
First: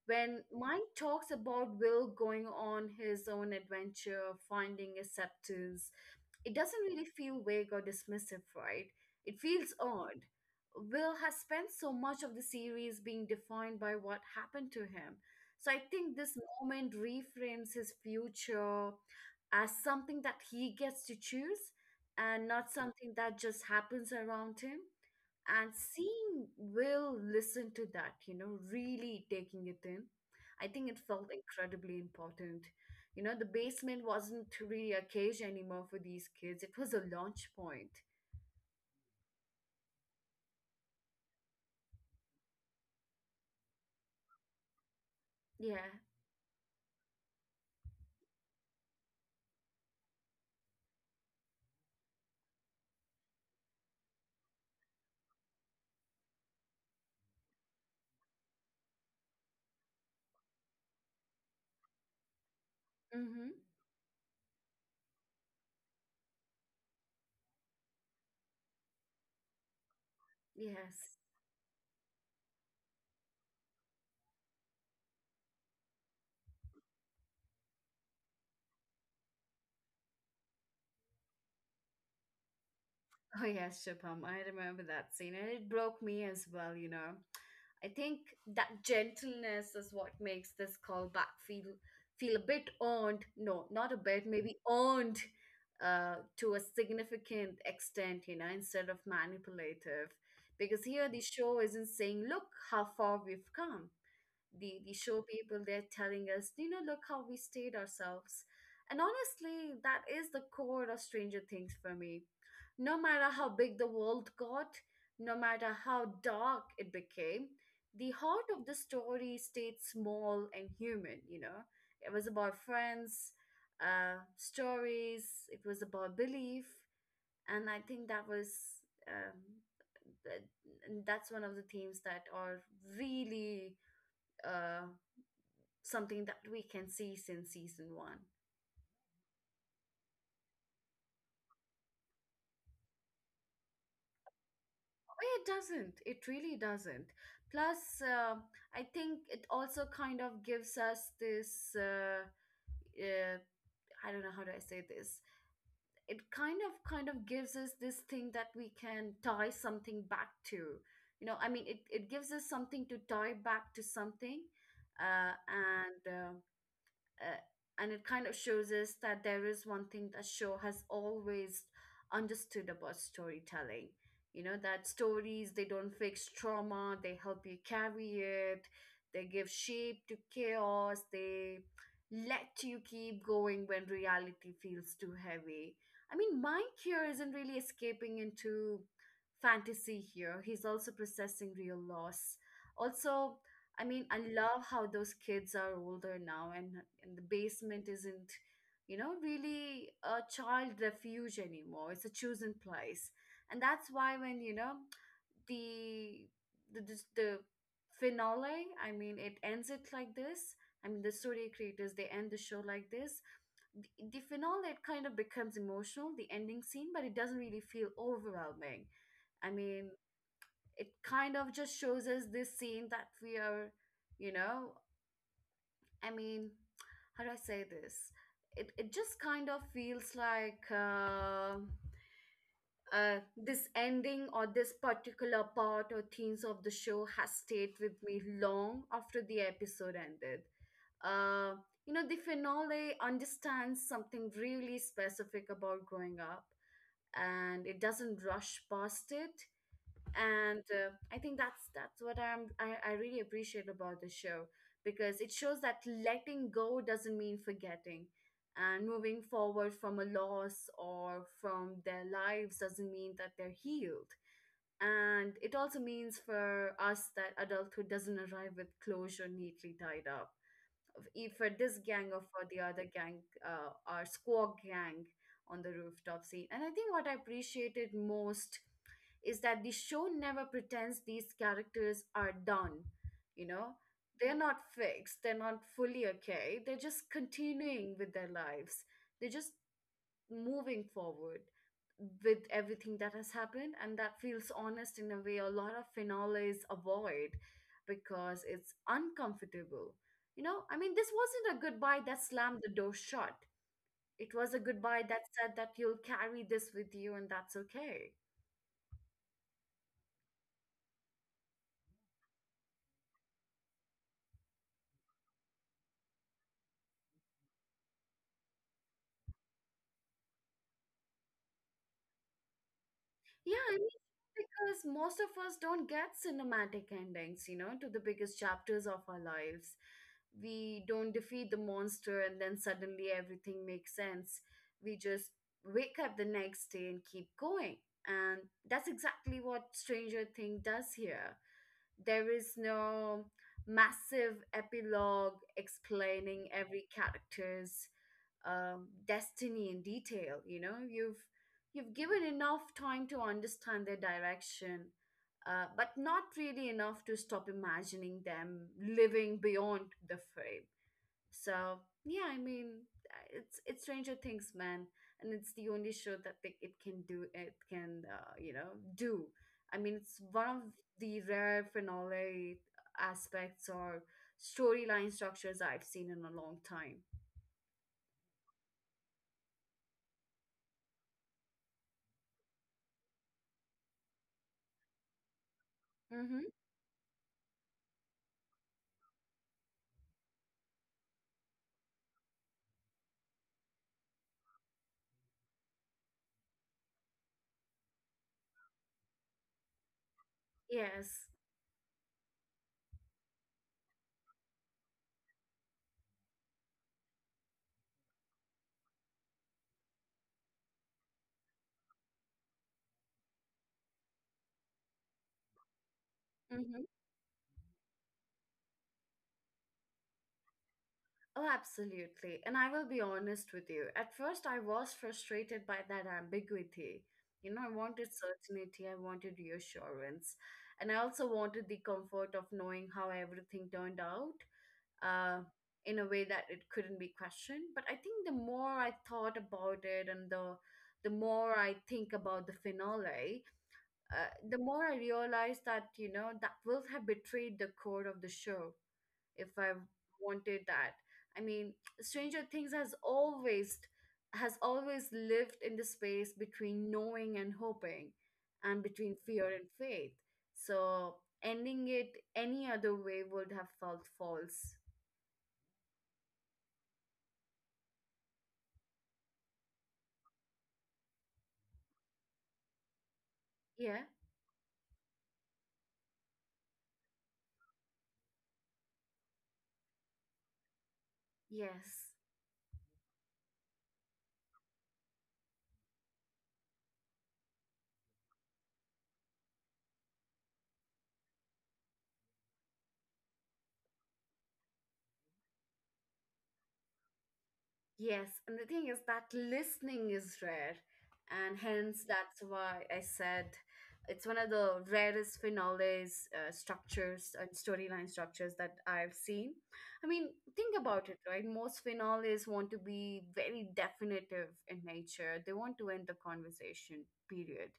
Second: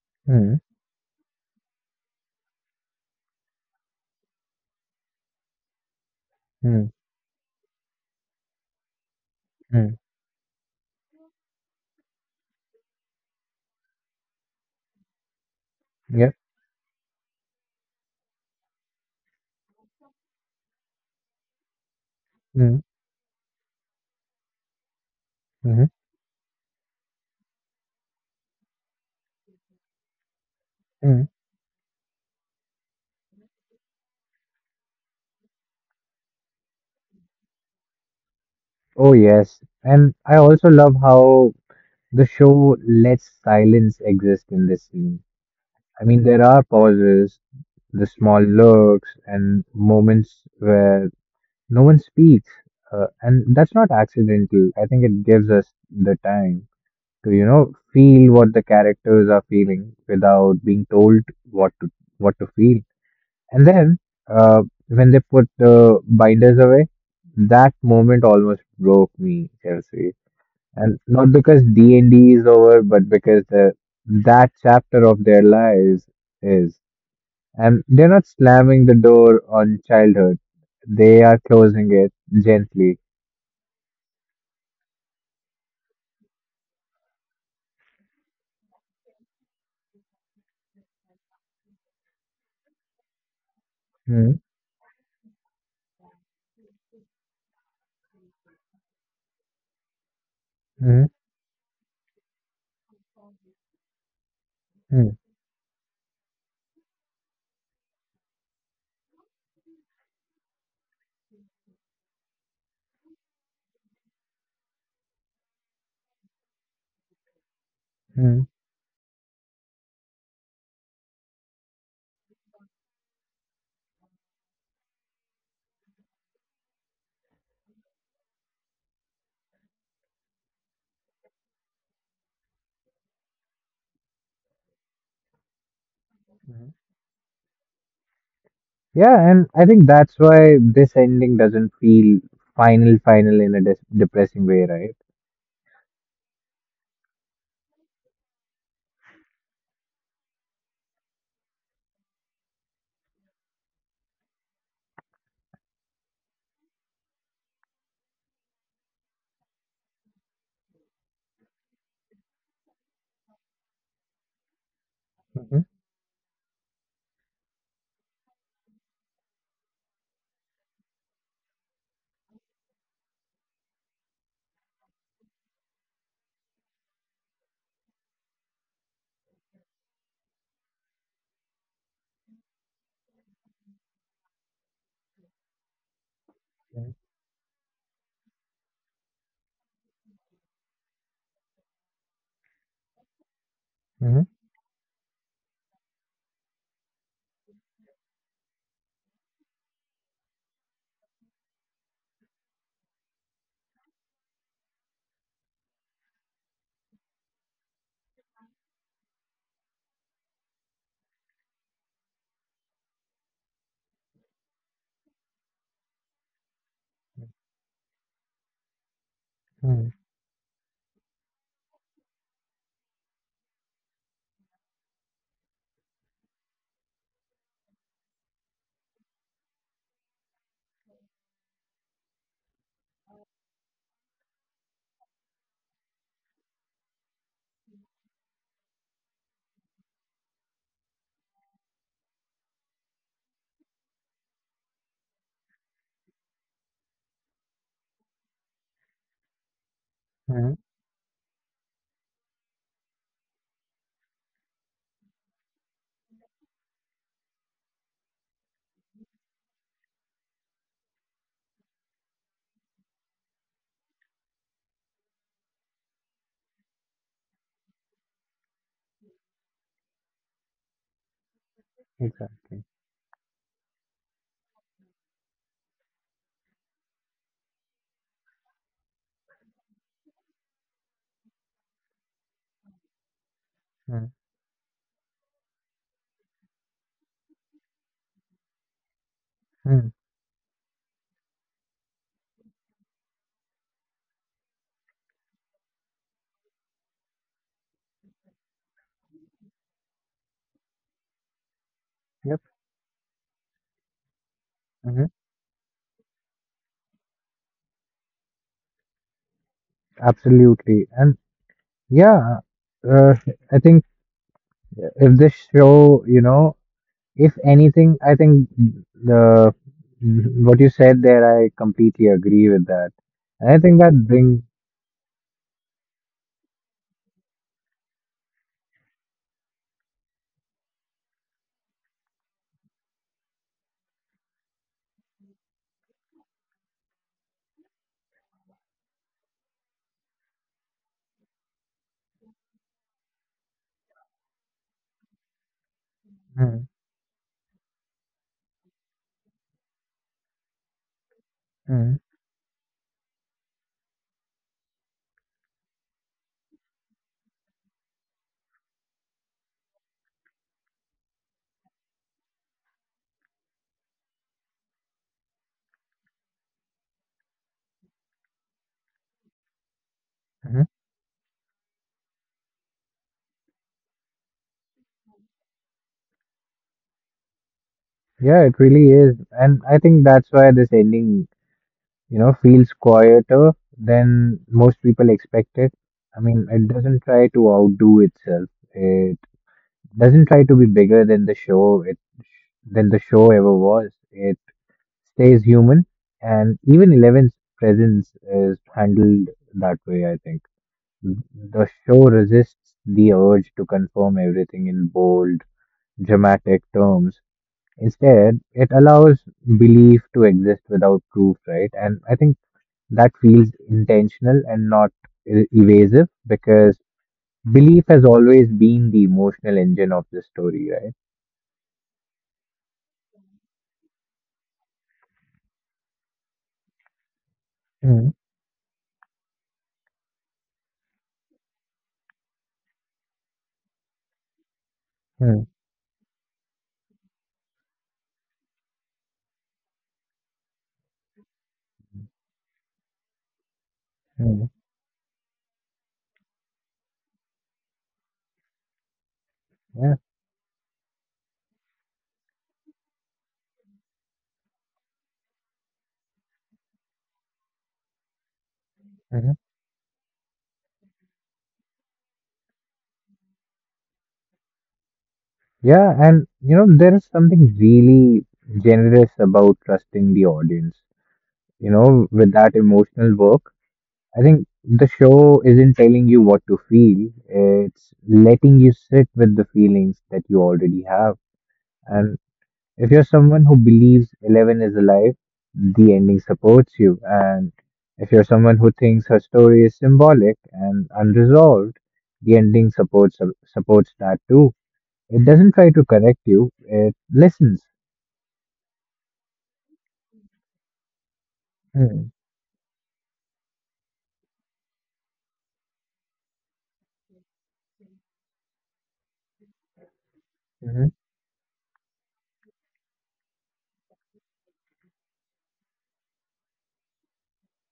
[SPEAKER 1] When
[SPEAKER 2] Mm,
[SPEAKER 1] Mike talks about Will going on his own adventure, finding acceptance, it doesn't
[SPEAKER 2] mm,
[SPEAKER 1] really feel vague or dismissive, right? It feels
[SPEAKER 2] mm.
[SPEAKER 1] odd. Will has spent so much of the series being defined by what happened to him. So I think this
[SPEAKER 2] Yep.
[SPEAKER 1] moment reframes his future as something that he gets to choose and not
[SPEAKER 2] Mm,
[SPEAKER 1] something that just happens around him. And
[SPEAKER 2] mm,
[SPEAKER 1] seeing Will listen to that, really taking it in, I think it felt
[SPEAKER 2] mm.
[SPEAKER 1] incredibly important. You know, the basement wasn't really a cage anymore for these kids, it was a launch point.
[SPEAKER 2] Oh, yes. And I also love how the show lets silence exist in this scene.
[SPEAKER 1] Yeah.
[SPEAKER 2] I mean, there are pauses, the small looks, and moments where no one speaks. And that's not accidental. I think it gives us the time to you know feel what the characters are feeling without being told what to what to feel.
[SPEAKER 1] Mm-hmm.
[SPEAKER 2] And then uh, when they put the binders away, that moment almost broke me, Chelsea. And
[SPEAKER 1] Yes.
[SPEAKER 2] not because D&D is over, but because that chapter of their lives is. And they're not slamming the door on childhood, they are closing it gently.
[SPEAKER 1] Oh, yes, Shubham. I remember that scene, and it broke me as well. I think that gentleness is what makes this callback feel a bit earned. No, not a bit, maybe earned to a significant extent, instead of manipulative. Because
[SPEAKER 2] Mm-hmm.
[SPEAKER 1] here the show isn't saying, look how far we've come. The show people, they're telling us, look how we stayed ourselves. And honestly, that is the core of Stranger Things for me. No matter how big the world got, no matter how dark it became, the
[SPEAKER 2] Mm-hmm.
[SPEAKER 1] heart of the story stayed small and human. You know, it was about friends, stories, it was about belief. And I think that was um, that, that's one of the themes that are really uh, something that we can see since season one.
[SPEAKER 2] Yeah, and I think that's why this ending doesn't feel final in a depressing way, right?
[SPEAKER 1] It doesn't. It really doesn't. Plus, I think it also kind of gives us this. Uh, I don't know how do I say this. It kind of gives us this thing that we can tie something back to. You know, I mean, it gives us something to tie back to something,
[SPEAKER 2] Mm-hmm.
[SPEAKER 1] and. Uh, and it kind of shows us that there is one thing that show has always understood about storytelling. You know, that stories, they don't fix trauma, they help you carry it. They give shape to chaos, they let you keep going when reality feels too heavy. I mean, Mike here isn't really escaping into fantasy here, he's also processing real loss also. I mean, I
[SPEAKER 2] Mm-hmm.
[SPEAKER 1] love how those kids are older now, and the basement isn't, really a child refuge anymore. It's a chosen place, and that's why when you know the the finale, I mean, it ends it like this. I mean, the story creators, they end the show like this. The finale, it kind of becomes emotional, the ending scene, but it doesn't really feel overwhelming. I mean,
[SPEAKER 2] Mm-hmm.
[SPEAKER 1] it kind of just shows us this scene that we are, you know, I mean, how do I say this? It just kind of feels like this ending or this particular part or themes of the show has stayed with me long after the episode ended. Uh, you know, the finale understands something really specific about growing up, and it doesn't rush past it. And
[SPEAKER 2] Hmm.
[SPEAKER 1] I think that's what I'm I really appreciate about the show, because it shows that letting go doesn't mean forgetting, and moving forward from a loss or from their lives doesn't mean that they're healed. And it also means for us that adulthood doesn't arrive with closure neatly tied up, if for this gang or for the
[SPEAKER 2] Exactly.
[SPEAKER 1] other gang. Our squawk gang on the rooftop scene. And I think what I appreciated most is that the show never pretends these characters are done, you know? They're not fixed, they're not fully okay, they're just continuing with their lives. They're just
[SPEAKER 2] Mm-hmm.
[SPEAKER 1] moving forward with everything that has happened, and that feels honest in a way a lot of finales avoid because it's uncomfortable. You know, I mean, this wasn't a goodbye that
[SPEAKER 2] Yep.
[SPEAKER 1] slammed the door shut. It was a goodbye
[SPEAKER 2] Hmm.
[SPEAKER 1] that said that you'll carry this with you and that's okay.
[SPEAKER 2] Absolutely. And yeah, uh, I think if this show, you know, if anything, I think the what you said there, I completely agree with that. And
[SPEAKER 1] Yeah,
[SPEAKER 2] I
[SPEAKER 1] I
[SPEAKER 2] think that
[SPEAKER 1] mean,
[SPEAKER 2] brings—
[SPEAKER 1] because most of us don't get cinematic endings, you know, to the biggest chapters of our lives. We don't defeat the monster and then suddenly everything makes sense. We just wake up the next day and keep going. And that's exactly what Stranger Things does here. There is no massive epilogue explaining every character's destiny in detail. You know, you've
[SPEAKER 2] Mm,
[SPEAKER 1] given enough time to understand their direction, but not really enough to stop imagining them living beyond the frame. So yeah, I mean, it's Stranger Things, man. And it's the only show that it can do. It can, you know, do, I mean, it's one of
[SPEAKER 2] mhm.
[SPEAKER 1] the rare finale aspects or storyline structures I've seen in a long time.
[SPEAKER 2] Yeah, it really is. And I think that's why this ending, you know, feels quieter than most people expect it. I mean,
[SPEAKER 1] Hmm.
[SPEAKER 2] it doesn't try to outdo itself. It doesn't try to be bigger than the show it than the show ever was. It stays human, and even Eleven's presence is handled that way, I think.
[SPEAKER 1] Yes.
[SPEAKER 2] The show resists the urge to confirm everything in bold, dramatic terms. Instead, it allows belief to exist without proof, right? And I think that feels intentional and not evasive,
[SPEAKER 1] Mm-hmm.
[SPEAKER 2] because belief has always been the emotional engine of the story, right?
[SPEAKER 1] Oh, absolutely. And I will be honest with you. At first, I was frustrated by that ambiguity. You know, I wanted
[SPEAKER 2] Mm,
[SPEAKER 1] certainty, I wanted reassurance, and I also wanted the comfort of knowing how everything turned out, uh,
[SPEAKER 2] mm,
[SPEAKER 1] in a way that it couldn't be questioned. But I think the more I thought about it and the more I think about the finale,
[SPEAKER 2] mm.
[SPEAKER 1] the more I realized that, you know, that will have betrayed the core of the show if I
[SPEAKER 2] Yeah.
[SPEAKER 1] wanted that. I mean, Stranger Things has always lived in the space between knowing and hoping, and between
[SPEAKER 2] Mhm.
[SPEAKER 1] fear and faith. So ending it any other way would have felt false.
[SPEAKER 2] Yeah, and you know, there is something really generous about trusting the audience, you know, with that emotional work.
[SPEAKER 1] Yeah,
[SPEAKER 2] I think the show isn't telling you what to feel, it's letting you sit with the feelings that you already have.
[SPEAKER 1] yes.
[SPEAKER 2] And if you're someone who believes Eleven is alive, the ending supports you. And if you're someone who thinks her story is symbolic and unresolved, the ending supports that too. It doesn't try to correct you, it listens.
[SPEAKER 1] Yes, and the thing is that listening is rare, and hence
[SPEAKER 2] Hmm,
[SPEAKER 1] that's why I said it's one of the rarest finales, structures and storyline structures that I've seen. I mean, think
[SPEAKER 2] mhm,
[SPEAKER 1] about it, right? Most finales want to be very definitive in nature. They want to end the conversation, period.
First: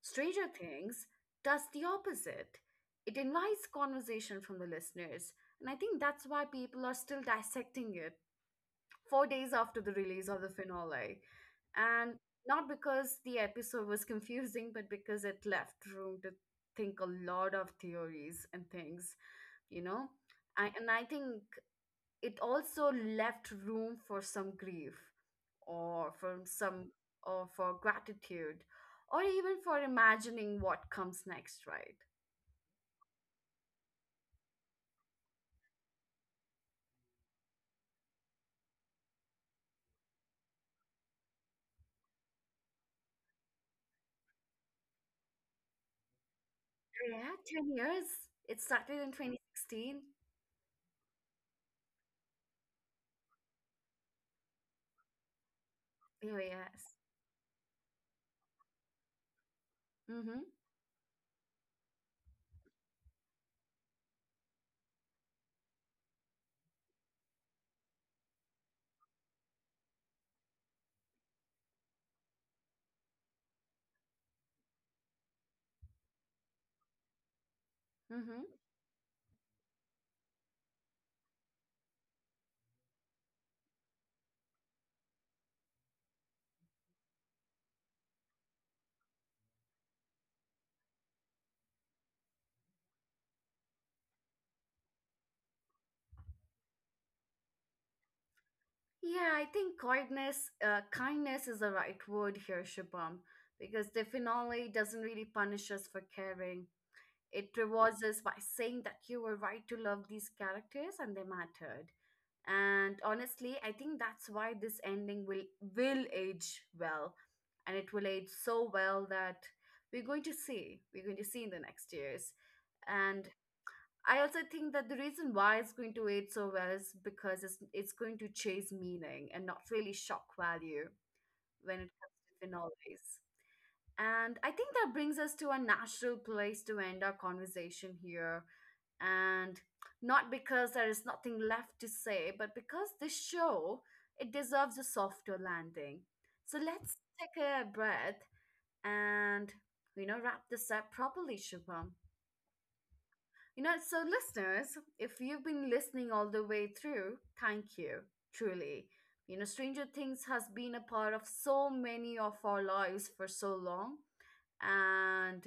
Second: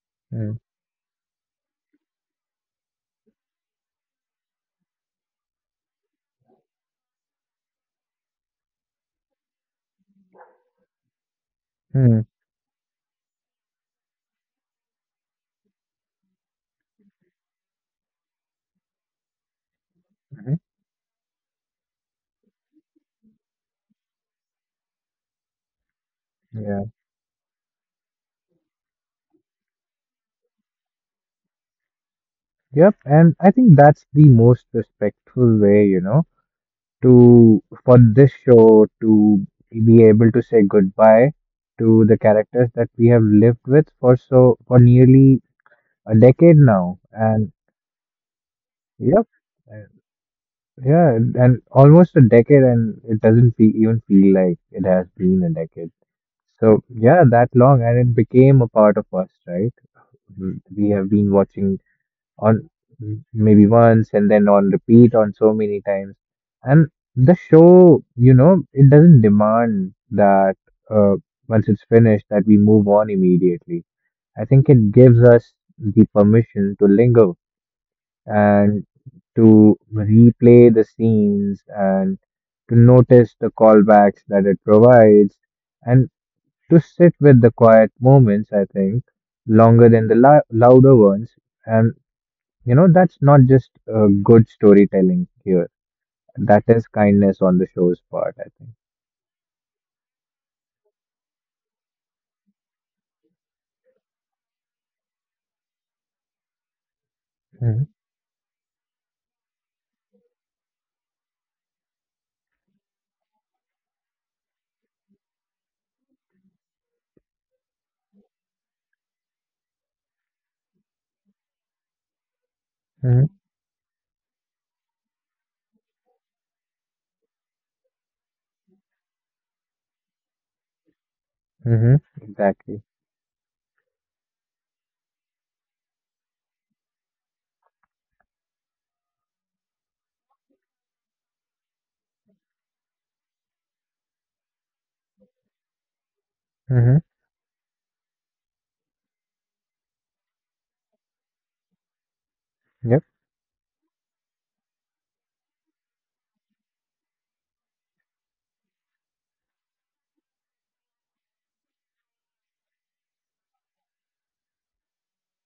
[SPEAKER 1] Stranger
[SPEAKER 2] hmm,
[SPEAKER 1] Things does the opposite. It invites conversation from the listeners, and I think that's why people are still dissecting it 4 days after the release of the finale. And
[SPEAKER 2] hmm,
[SPEAKER 1] not because the episode was confusing, but because it left room to think a lot of theories and things, you know?
[SPEAKER 2] mhm.
[SPEAKER 1] And I think it also left room for some grief, or for
[SPEAKER 2] Yeah.
[SPEAKER 1] some, or for gratitude, or even for imagining what comes next, right?
[SPEAKER 2] Yep. And I think that's the most respectful way, you know, to for this show to be able to say goodbye to the characters that we have lived with for for nearly a decade now.
[SPEAKER 1] Yeah,
[SPEAKER 2] And
[SPEAKER 1] 10 years. It started in
[SPEAKER 2] yep, uh,
[SPEAKER 1] 2016.
[SPEAKER 2] yeah, and almost a decade, and it doesn't fe even feel like it has been a decade.
[SPEAKER 1] Oh,
[SPEAKER 2] So
[SPEAKER 1] yes.
[SPEAKER 2] yeah, that long, and it became a part of us, right?
[SPEAKER 1] Mm-hmm.
[SPEAKER 2] Mhm. We have been watching on maybe once and then on repeat on so many times. And the show, you know, it doesn't demand that uh, once it's finished that we move on immediately. I think it gives us the permission to linger and to replay the scenes and to notice the callbacks that it provides and to sit with the quiet moments, I think, longer than the louder ones. And you know, that's not just good storytelling here. That is kindness on the show's part, I think.
[SPEAKER 1] Yeah, I think kindness, kindness is the right word here, Shubham, because the finale doesn't really punish us for caring. It
[SPEAKER 2] Mm-hmm.
[SPEAKER 1] rewards us by saying that you were right to love these characters and they mattered. And honestly, I think that's why this ending will age well, and it will age so well that We're going to see in the next years.
[SPEAKER 2] Mm-hmm.
[SPEAKER 1] And I also think that the reason why it's going to age so well is because it's going to chase meaning and not really shock value when it
[SPEAKER 2] Mm-hmm.
[SPEAKER 1] comes to
[SPEAKER 2] Exactly.
[SPEAKER 1] finales. And I think that brings us to a natural place to end our conversation here. And not because there is nothing left to say, but because this show, it deserves a softer landing. So let's
[SPEAKER 2] Mm-hmm.
[SPEAKER 1] take a breath and, you know, wrap this up properly, Shubham.
[SPEAKER 2] Yep.
[SPEAKER 1] You know, so listeners, if you've been listening all the way through, thank you, truly. You know, Stranger Things has been a part of so many of our lives for so long, and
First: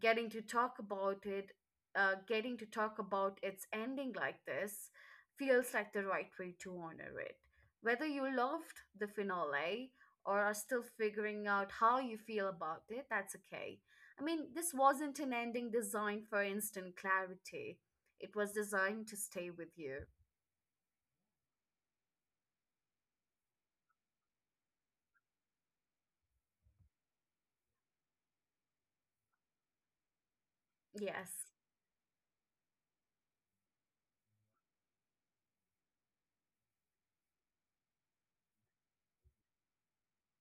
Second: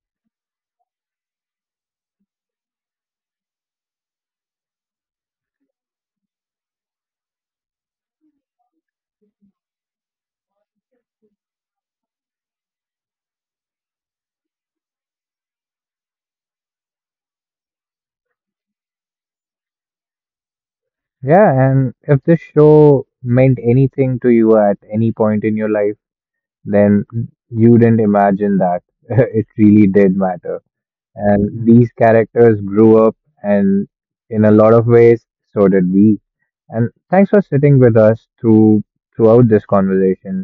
[SPEAKER 1] getting to talk about it, getting to talk about its ending like this feels like the right way to honor it. Whether you loved the finale or are still figuring out how you feel about it, that's okay. I mean, this wasn't an ending designed for instant clarity, it was designed to stay with you.
[SPEAKER 2] Yeah, and if this show meant anything to you at any point in your life, then you didn't imagine that it really did matter.
[SPEAKER 1] Yes.
[SPEAKER 2] And these characters grew up, and in a lot of ways, so did we. And thanks for sitting with us throughout this conversation,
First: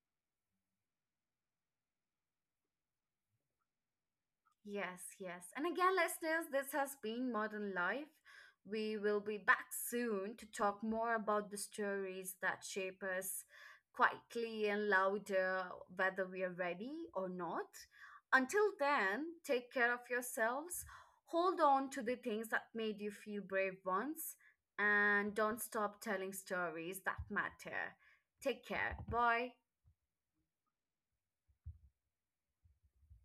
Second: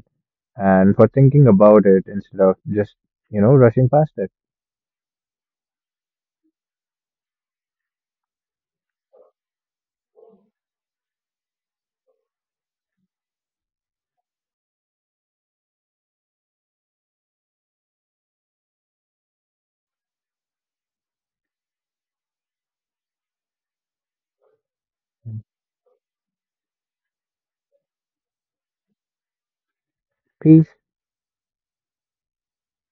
[SPEAKER 2] and for thinking about it instead of just, you know, rushing past it.
[SPEAKER 1] Yes, yes. And again, listeners, this has been Modern Life. We will be back soon to talk more about the stories that shape us, quietly and louder, whether we are ready or not. Until then, take care of yourselves. Hold on to the things that made you feel brave once, and
[SPEAKER 2] Mm.
[SPEAKER 1] don't stop telling stories that matter. Take care. Bye.
[SPEAKER 2] Peace.